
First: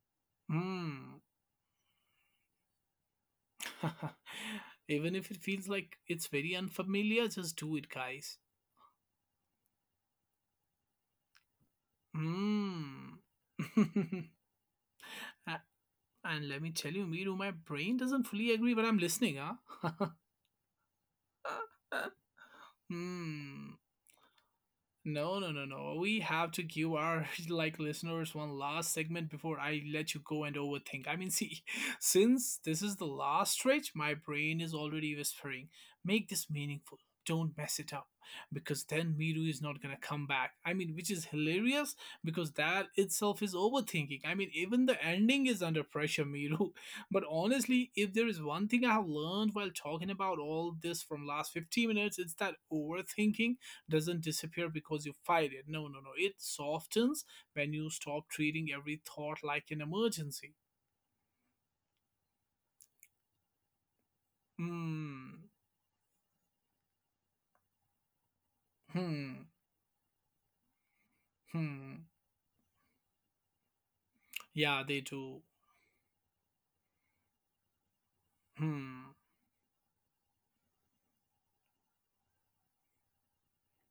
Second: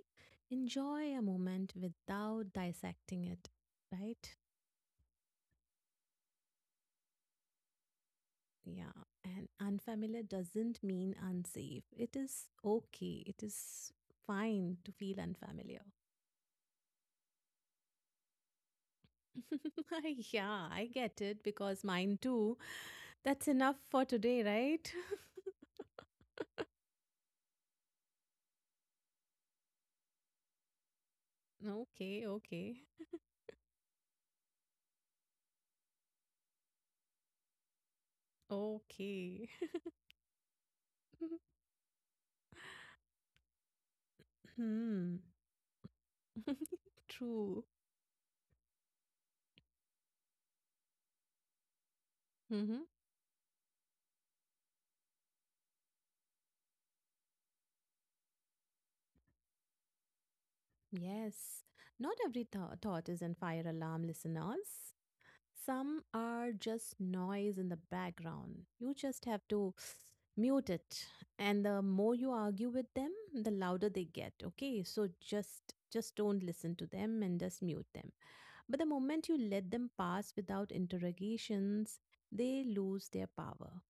Speaker 2: enjoy
Speaker 1: Hmm.
Speaker 2: a moment without dissecting it, right?
Speaker 1: Even if it feels like it's very unfamiliar, just do it, guys.
Speaker 2: Yeah, and unfamiliar doesn't mean unsafe. It is
Speaker 1: Hmm.
Speaker 2: okay, it is
Speaker 1: A-
Speaker 2: fine to feel unfamiliar.
Speaker 1: and let me tell you, Miru, my brain doesn't fully agree, but I'm listening, huh?
Speaker 2: Yeah, I get it because mine too. That's enough
Speaker 1: Hmm.
Speaker 2: for today, right?
Speaker 1: No, no, no, no. We have to give our like listeners one last segment before I let you go and overthink. I mean, see,
Speaker 2: Okay,
Speaker 1: since
Speaker 2: okay,
Speaker 1: this is the last stretch, my brain is already whispering, make this meaningful. Don't mess it up because then Miru
Speaker 2: okay.
Speaker 1: is not going to come back. I mean, which is hilarious because that itself is overthinking. I mean, even the
Speaker 2: Hmm.
Speaker 1: ending is under pressure, Miru. But
Speaker 2: True.
Speaker 1: honestly, if there is one thing I have learned while talking about all this from last 15 minutes, it's that
Speaker 2: Mm-hmm.
Speaker 1: overthinking doesn't disappear because you fight it. No, no, no. It softens when you stop treating every thought like an emergency.
Speaker 2: Yes. Not every thought is in fire alarm, listeners.
Speaker 1: Hmm,
Speaker 2: Some are just noise in the background. You just
Speaker 1: hmm,
Speaker 2: have to mute it. And the
Speaker 1: hmm.
Speaker 2: more you argue with them, the louder they get.
Speaker 1: Yeah,
Speaker 2: Okay.
Speaker 1: they
Speaker 2: So
Speaker 1: do.
Speaker 2: just don't listen to them and just mute them. But the
Speaker 1: Hmm,
Speaker 2: moment you let them pass without interrogations, they lose their power.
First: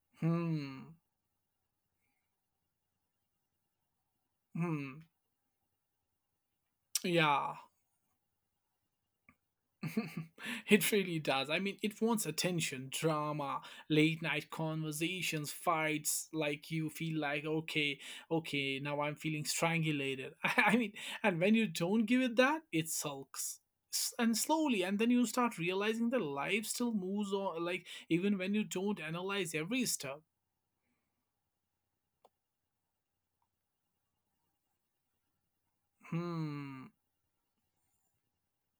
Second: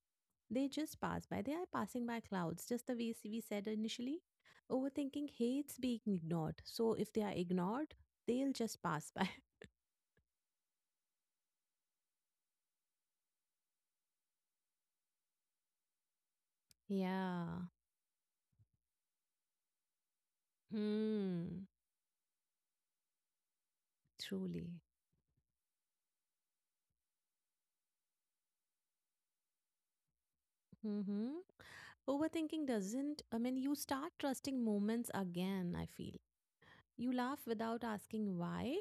Speaker 2: They
Speaker 1: hmm,
Speaker 2: just pass by. They are passing by clouds, just the way we said initially.
Speaker 1: hmm.
Speaker 2: Overthinking hates being ignored. So if they are
Speaker 1: Yeah.
Speaker 2: ignored, they'll just pass by.
Speaker 1: It really does. I mean, it wants attention, drama, late night conversations, fights. Like you feel like,
Speaker 2: Yeah.
Speaker 1: okay, okay, now I'm feeling strangulated. I mean, and when
Speaker 2: Hmm.
Speaker 1: you don't give it that, it sulks. And
Speaker 2: Truly.
Speaker 1: slowly, and then you start realizing that life still moves on, like even when you don't analyze every step.
Speaker 2: Mm-hmm. Overthinking doesn't, I mean, you start trusting moments again, I feel.
Speaker 1: Hmm,
Speaker 2: You laugh without asking why.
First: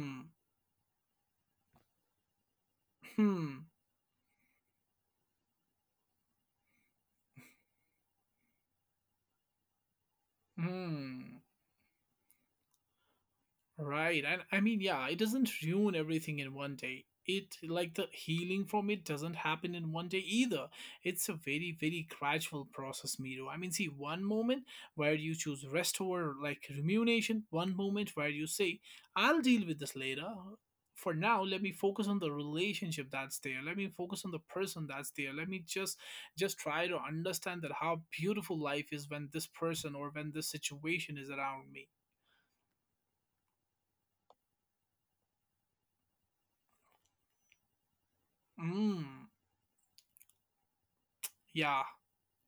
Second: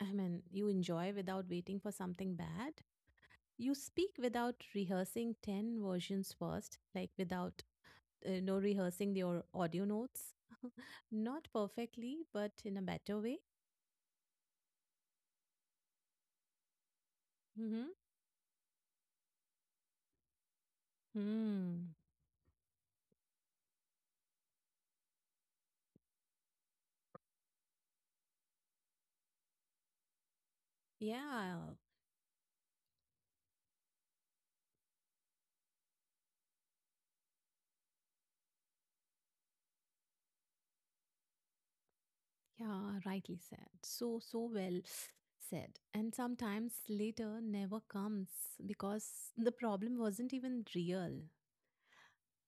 Speaker 2: I mean, you enjoy without waiting for something bad.
Speaker 1: hmm,
Speaker 2: You speak without rehearsing 10 versions first, like without, no rehearsing your audio notes.
Speaker 1: hmm.
Speaker 2: Not perfectly, but in a better way.
Speaker 1: Right. And I mean, yeah, it doesn't ruin everything in one day. It
Speaker 2: Mm-hmm.
Speaker 1: like the healing from it doesn't happen in one day either. It's a very,
Speaker 2: Hmm.
Speaker 1: very gradual process, Miro. I mean, see, one moment where you choose rest over like remuneration, one moment where you say, I'll deal with this later. For now, let me
Speaker 2: Yeah.
Speaker 1: focus on the relationship that's there. Let me focus on the person that's there. Let me just try to understand that how beautiful life is when this person or when this situation is around me.
Speaker 2: Yeah. Rightly said. So, so well said. And sometimes later never comes
Speaker 1: Mm,
Speaker 2: because the problem wasn't even real.
Speaker 1: yeah,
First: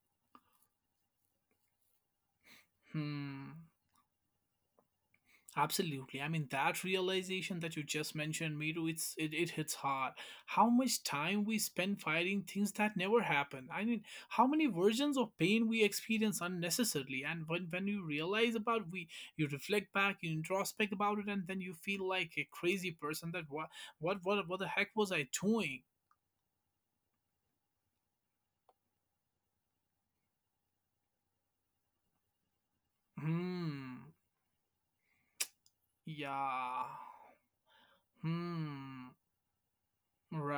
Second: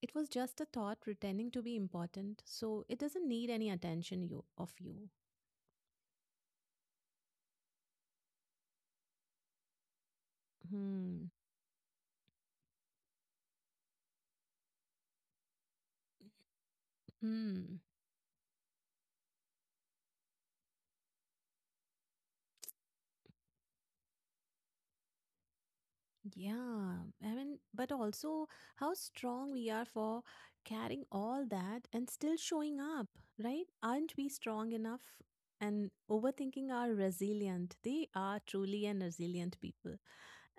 Speaker 2: It was just a thought pretending to be important. So it doesn't need
Speaker 1: hmm.
Speaker 2: any attention you of you.
Speaker 1: Absolutely. I mean, that realization that you just mentioned, Miru, it hits hard. How much
Speaker 2: Hmm.
Speaker 1: time we spend fighting things that never happen. I mean, how many versions of pain we experience unnecessarily. And when
Speaker 2: Hmm.
Speaker 1: when you realize about we, you reflect back, you introspect about it, and then you feel like a crazy person. That what the heck was I doing?
Speaker 2: Yeah, I mean, but also how strong we are for carrying all that and still showing up, right?
Speaker 1: Hmm.
Speaker 2: Aren't we strong enough? And overthinking
Speaker 1: Yeah.
Speaker 2: are resilient. They are truly an
Speaker 1: Hmm.
Speaker 2: resilient people.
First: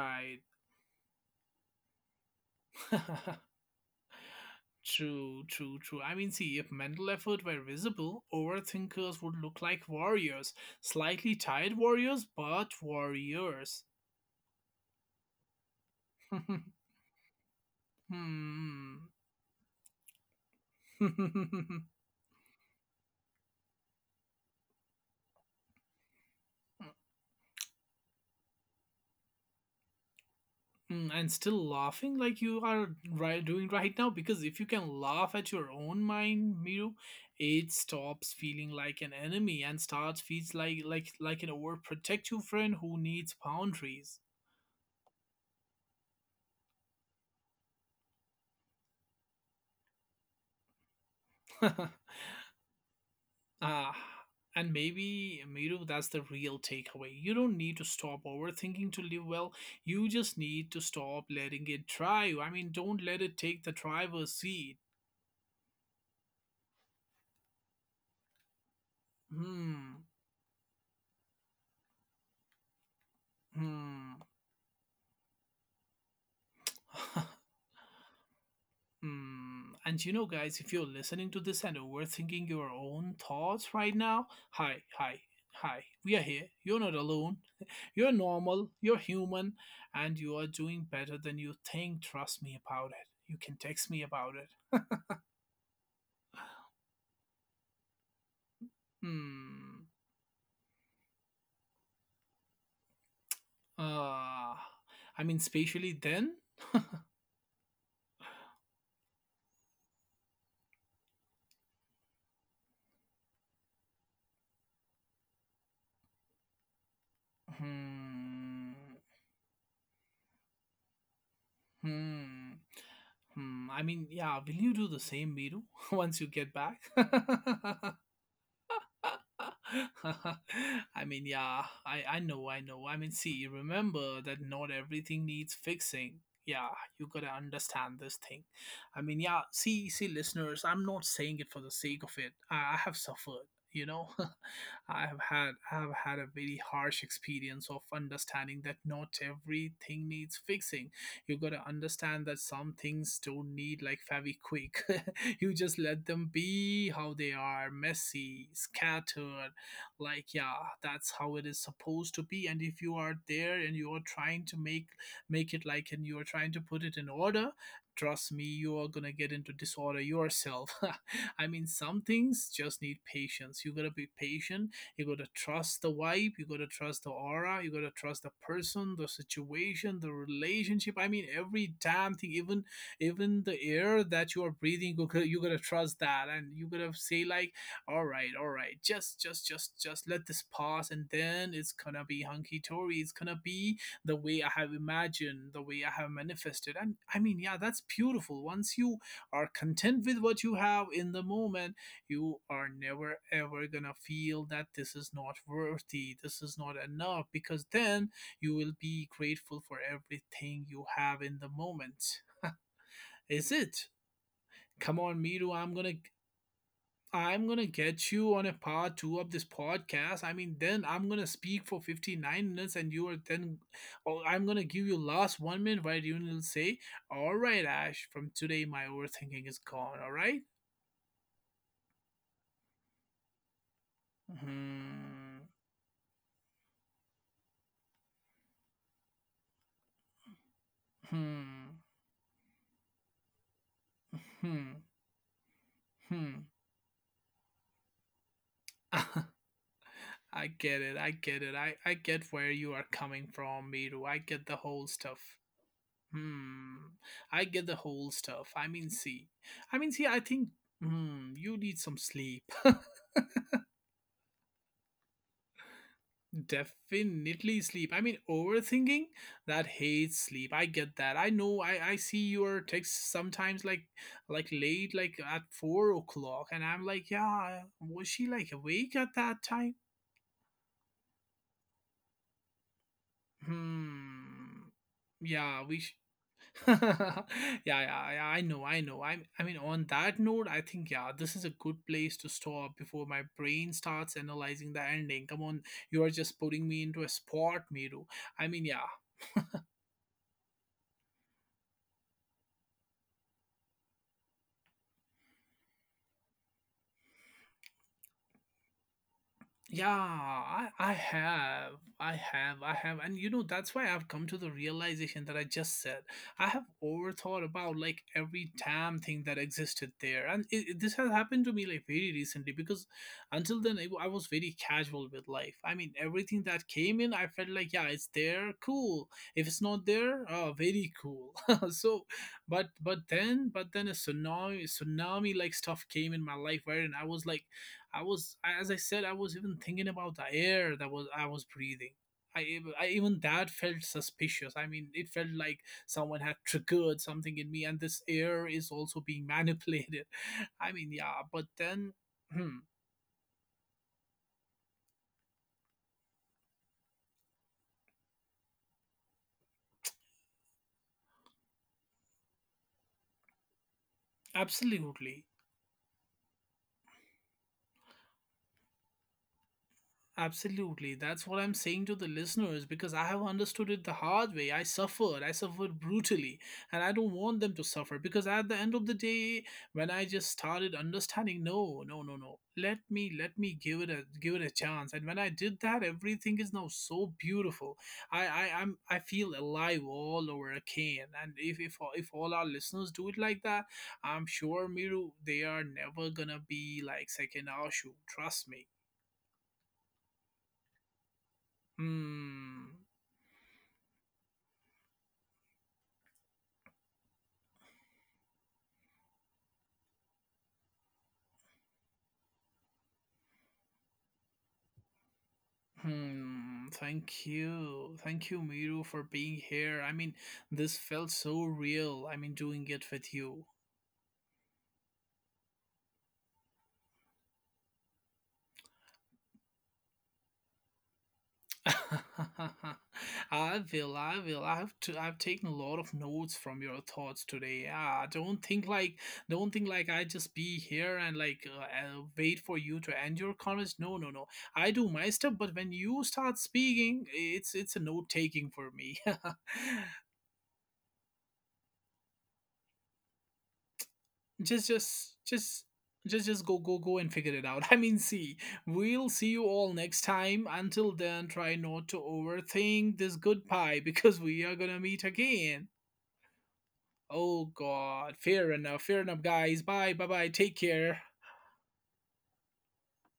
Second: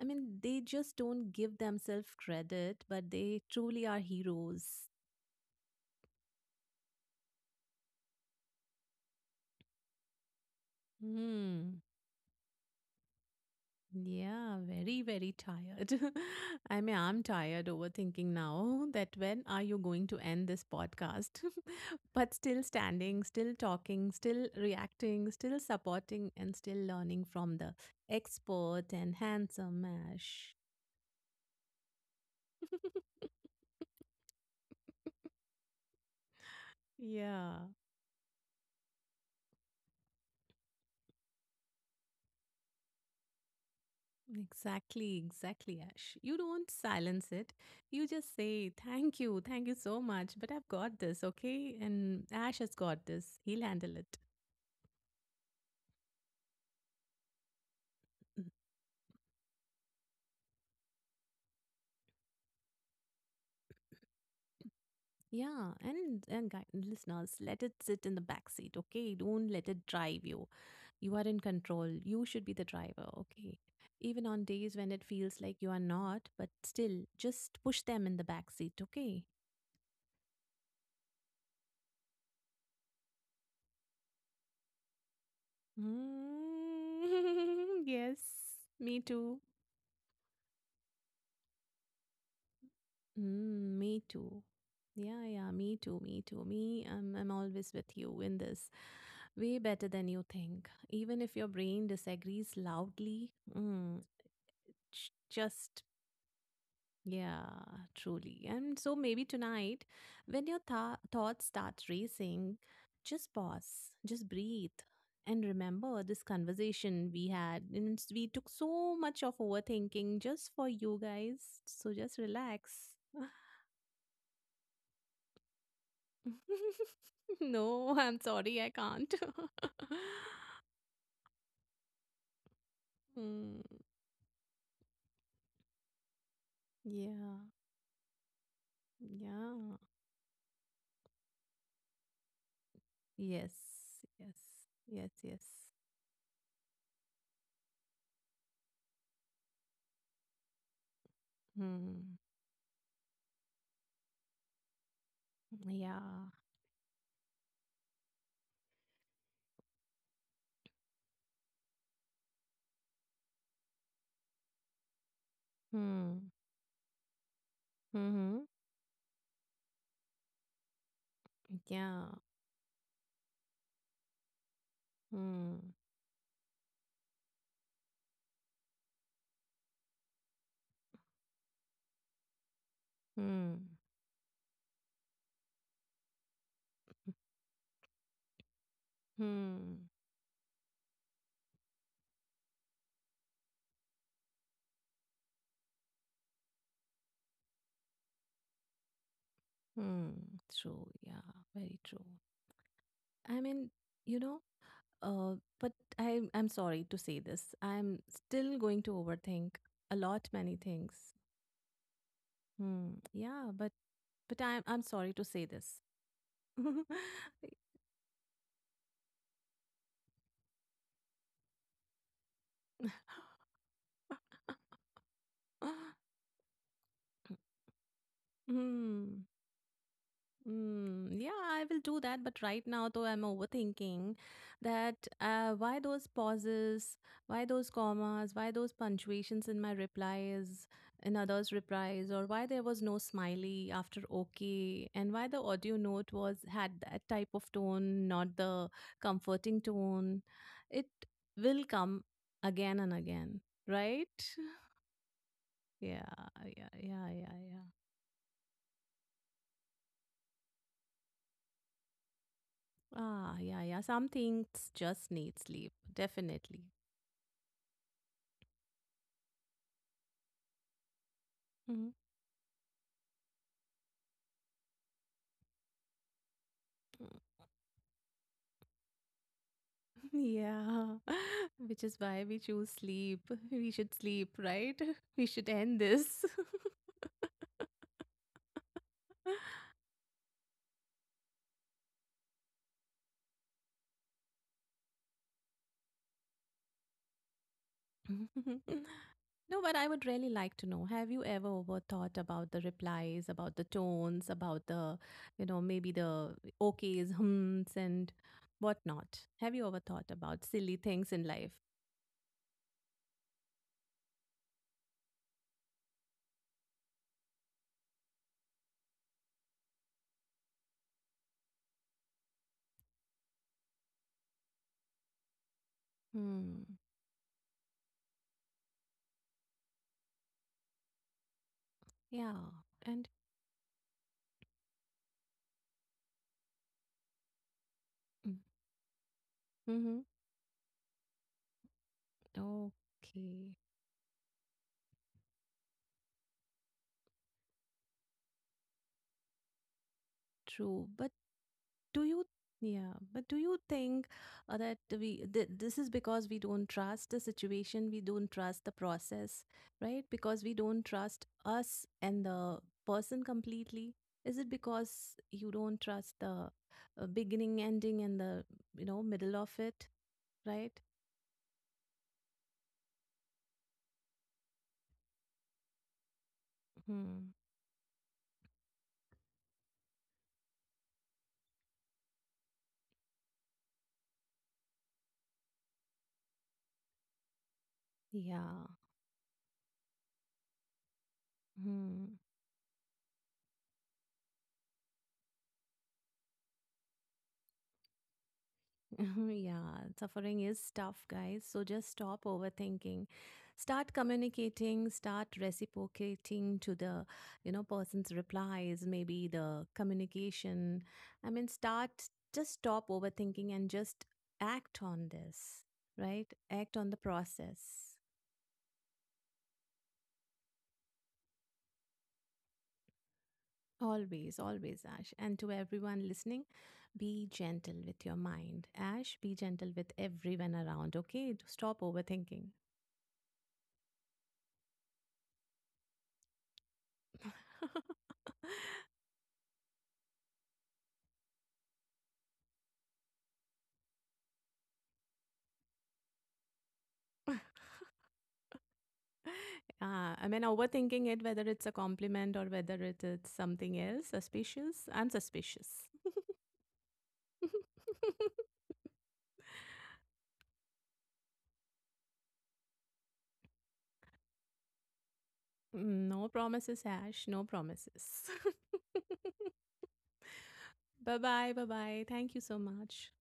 Speaker 2: I mean, they just don't give themselves credit, but they truly are heroes.
Speaker 1: True, true, true. I mean, see, if mental effort were visible, overthinkers would look like warriors. Slightly tired
Speaker 2: Hmm.
Speaker 1: warriors, but warriors.
Speaker 2: Yeah, very, very tired. I mean, I'm tired overthinking now
Speaker 1: Hmm.
Speaker 2: that when are you going to end this podcast? But still standing, still talking, still reacting, still supporting, and still learning from the expert and handsome Ash.
Speaker 1: And still laughing like you are right, doing right now, because if you can laugh at your own mind, Miru,
Speaker 2: Yeah.
Speaker 1: it stops feeling like an enemy and starts feels like an overprotective friend who needs boundaries.
Speaker 2: Exactly, exactly, Ash. You don't silence it. You just say, thank you, thank you so much, but I've got this, okay? And Ash has got this. He'll
Speaker 1: Uh,
Speaker 2: handle it.
Speaker 1: and maybe, Miru, that's the real takeaway. You don't need to stop overthinking to live well. You just need to stop letting it drive. I mean, don't let it take the driver's seat.
Speaker 2: Yeah, and guy, listeners, let it sit in the back seat, okay? Don't let it
Speaker 1: Hmm.
Speaker 2: drive you. You are in control. You should be the driver, okay?
Speaker 1: Hmm.
Speaker 2: Even on days when it feels like you are not, but still, just push them in the back seat, okay?
Speaker 1: Hmm. And you know, guys, if you're listening to this and overthinking your own thoughts right now, hi, hi, hi, we are here. You're
Speaker 2: Mm,
Speaker 1: not alone. You're
Speaker 2: yes,
Speaker 1: normal,
Speaker 2: me
Speaker 1: you're
Speaker 2: too.
Speaker 1: human, and you are doing better than you think. Trust me about it. You can
Speaker 2: Mm,
Speaker 1: text
Speaker 2: me
Speaker 1: me about
Speaker 2: too.
Speaker 1: it.
Speaker 2: Yeah, yeah, me too, me too. Me, I'm always with you in this. Way better
Speaker 1: Hmm.
Speaker 2: than you think. Even if your brain disagrees loudly, mm,
Speaker 1: Uh, I mean,
Speaker 2: just,
Speaker 1: spatially then?
Speaker 2: yeah, truly. And so maybe tonight, when your thoughts start racing, just pause, just breathe. And remember this conversation we had, and it's we took
Speaker 1: Hmm.
Speaker 2: so much of overthinking just for you guys. So just
Speaker 1: Hmm.
Speaker 2: relax.
Speaker 1: Hmm. I mean, yeah, will you do the same, Miru, once you get back?
Speaker 2: No, I'm sorry, I can't.
Speaker 1: I mean, yeah, I know, I know. I mean, see,
Speaker 2: Mm,
Speaker 1: remember that not everything needs fixing. Yeah, you gotta
Speaker 2: yeah,
Speaker 1: understand this thing. I mean, yeah,
Speaker 2: yeah,
Speaker 1: see, listeners, I'm not saying it for the sake of it. I have suffered,
Speaker 2: yes,
Speaker 1: you know.
Speaker 2: yes,
Speaker 1: I
Speaker 2: yes,
Speaker 1: have
Speaker 2: yes.
Speaker 1: had, I have had a very harsh experience of understanding that not everything needs fixing. You gotta
Speaker 2: Mm,
Speaker 1: understand that some things don't need like very quick. You just let
Speaker 2: yeah.
Speaker 1: them be how they are, messy, scattered, like, yeah, that's how it is supposed to be. And if you are there and you are trying to make it like, and you are
Speaker 2: Hmm.
Speaker 1: trying to put it in order, trust
Speaker 2: Hmm.
Speaker 1: me, you are gonna get into disorder yourself. I mean,
Speaker 2: Yeah.
Speaker 1: some things just need patience. You gotta be patient. You gotta
Speaker 2: Hmm.
Speaker 1: trust the vibe, you gotta trust the aura, you gotta trust the person, the situation, the relationship. I mean, every damn thing, even
Speaker 2: Hmm.
Speaker 1: the air that you are breathing, you gotta trust that. And you gotta say like, all right, all right, just just just
Speaker 2: Hmm.
Speaker 1: just let this pass, and then it's gonna be hunky-dory, it's gonna be the way I have imagined, the way I have manifested. And I mean, yeah, that's beautiful. Once you are content
Speaker 2: Hmm.
Speaker 1: with what you
Speaker 2: True.
Speaker 1: have in
Speaker 2: Yeah.
Speaker 1: the
Speaker 2: Very
Speaker 1: moment,
Speaker 2: true.
Speaker 1: you are never
Speaker 2: I mean,
Speaker 1: ever gonna
Speaker 2: you know.
Speaker 1: feel that this is
Speaker 2: Uh.
Speaker 1: not
Speaker 2: But
Speaker 1: worthy, this
Speaker 2: I'm
Speaker 1: is not
Speaker 2: sorry to say
Speaker 1: enough,
Speaker 2: this.
Speaker 1: because
Speaker 2: I'm
Speaker 1: then you
Speaker 2: still
Speaker 1: will
Speaker 2: going to
Speaker 1: be
Speaker 2: overthink
Speaker 1: grateful for
Speaker 2: a lot many
Speaker 1: everything you
Speaker 2: things.
Speaker 1: have in the moment.
Speaker 2: Hmm. Yeah,
Speaker 1: Is it?
Speaker 2: but I'm
Speaker 1: Come
Speaker 2: sorry
Speaker 1: on,
Speaker 2: to say
Speaker 1: Miru.
Speaker 2: this.
Speaker 1: I'm gonna I'm gonna get you on a part two of this podcast. I mean, then I'm gonna speak for 59 minutes, and you are then, or I'm gonna give you last 1 minute where you will say, "All right, Ash, from today my
Speaker 2: Hmm.
Speaker 1: overthinking is gone." All right.
Speaker 2: Mm, yeah, I will do that. But right now, though, I'm overthinking that
Speaker 1: Hmm.
Speaker 2: why those pauses, why those commas, why those punctuations in my replies, in others'
Speaker 1: Hmm.
Speaker 2: replies, or why there was no smiley after
Speaker 1: Hmm.
Speaker 2: okay, and why the audio note was
Speaker 1: Hmm.
Speaker 2: had that type of tone, not the comforting tone.
Speaker 1: I get
Speaker 2: It
Speaker 1: it. I get it.
Speaker 2: will
Speaker 1: I
Speaker 2: come
Speaker 1: get where you
Speaker 2: again
Speaker 1: are
Speaker 2: and
Speaker 1: coming
Speaker 2: again,
Speaker 1: from, Miru.
Speaker 2: right?
Speaker 1: I get the whole stuff.
Speaker 2: Yeah, yeah,
Speaker 1: Hmm.
Speaker 2: yeah, yeah,
Speaker 1: I
Speaker 2: yeah.
Speaker 1: get the whole stuff. I mean, see. I mean, see, I think, you need some sleep.
Speaker 2: Ah, yeah, yeah. Some things just need sleep, definitely.
Speaker 1: Definitely sleep. I mean, overthinking, that hates sleep. I get that. I know I,
Speaker 2: Mhm.
Speaker 1: I see your texts sometimes like late, like at 4 o'clock, and I'm like, yeah, was she like awake at that time?
Speaker 2: Yeah, which is why we choose sleep. We should
Speaker 1: Hmm.
Speaker 2: sleep, right? We should
Speaker 1: Yeah,
Speaker 2: end this.
Speaker 1: yeah, yeah, yeah, I know, I know. I mean, on that note, I think, yeah, this is a good place to stop before my brain starts analyzing the ending. Come on, you are just putting me into a spot, Miru. I mean, yeah,
Speaker 2: No, but I would really like to know, have you ever overthought about the replies, about the tones, about the, you know, maybe the okays, hmms, and whatnot? Have you ever
Speaker 1: yeah,
Speaker 2: thought about
Speaker 1: I,
Speaker 2: silly
Speaker 1: I
Speaker 2: things in life?
Speaker 1: have. I have. I have. And that's why I've come to the realization that I just said. I have overthought about like every damn thing that existed there. And this has happened to me like very recently because until then, I was very casual with life. I mean, everything
Speaker 2: Hmm.
Speaker 1: that came in, I felt like, yeah, it's there, cool. If it's not there, oh, very cool. So,
Speaker 2: Yeah.
Speaker 1: but but
Speaker 2: And
Speaker 1: then but then a tsunami like stuff came in my life, right? And I was, as I said, I was even thinking
Speaker 2: mm-hmm.
Speaker 1: about the air that was I was breathing. I, ev- I even that
Speaker 2: Okay.
Speaker 1: felt suspicious. I mean, it felt like someone had triggered something in me, and this air is also being manipulated. I
Speaker 2: True,
Speaker 1: mean,
Speaker 2: but
Speaker 1: yeah, but then,
Speaker 2: do you,
Speaker 1: hmm,
Speaker 2: yeah, but do you think that we th this is because we don't trust the situation, we don't trust the process, right? Because we don't trust us and the person completely. Is it because
Speaker 1: absolutely.
Speaker 2: you don't trust the beginning, ending, and the, you know, middle of it, right?
Speaker 1: Absolutely. That's what I'm saying to the listeners, because I have understood it the hard way. I suffered. I suffered brutally. And I don't
Speaker 2: Hmm.
Speaker 1: want them to suffer, because at the end of the day, when I just started understanding, no, no, no, no. Let me give it a chance. And when I did that, everything is now so beautiful. I, I
Speaker 2: Yeah.
Speaker 1: I'm I feel alive all over again. And if
Speaker 2: Hmm.
Speaker 1: all our listeners do it like that, I'm sure, Miru, they are never gonna be like second Ashu. Trust me.
Speaker 2: Yeah, suffering is tough, guys. So just stop
Speaker 1: Hmm.
Speaker 2: overthinking. Start communicating, start reciprocating to the, you know, person's replies, maybe the communication. I mean, start just stop overthinking and just act on this, right?
Speaker 1: Hmm,
Speaker 2: Act on the
Speaker 1: thank
Speaker 2: process.
Speaker 1: you. Thank you, Miru, for being here. I mean, this felt so real. I mean, doing it with you.
Speaker 2: Always, always, Ash. And to everyone listening, be gentle with your mind. Ash, be gentle with everyone around, okay? Stop overthinking.
Speaker 1: I will, I will. I've taken a lot of notes from your thoughts today. Ah, don't think like I just be here and like wait for you to end your comments. No, no, no. I do my stuff, but when you start speaking, it's a note taking for me.
Speaker 2: Uh, I mean, overthinking it, whether it's a compliment or whether it is something else,
Speaker 1: just
Speaker 2: suspicious. I'm
Speaker 1: just just
Speaker 2: suspicious.
Speaker 1: just go, go, go and figure it out. I mean, see, we'll see you all next time. Until then, try not to overthink this goodbye, because we are gonna meet again.
Speaker 2: No promises, Ash. No
Speaker 1: Oh god,
Speaker 2: promises.
Speaker 1: fair enough, fair enough, guys. Bye, bye, bye. Take care.
Speaker 2: Bye bye. Bye bye. Thank you so much.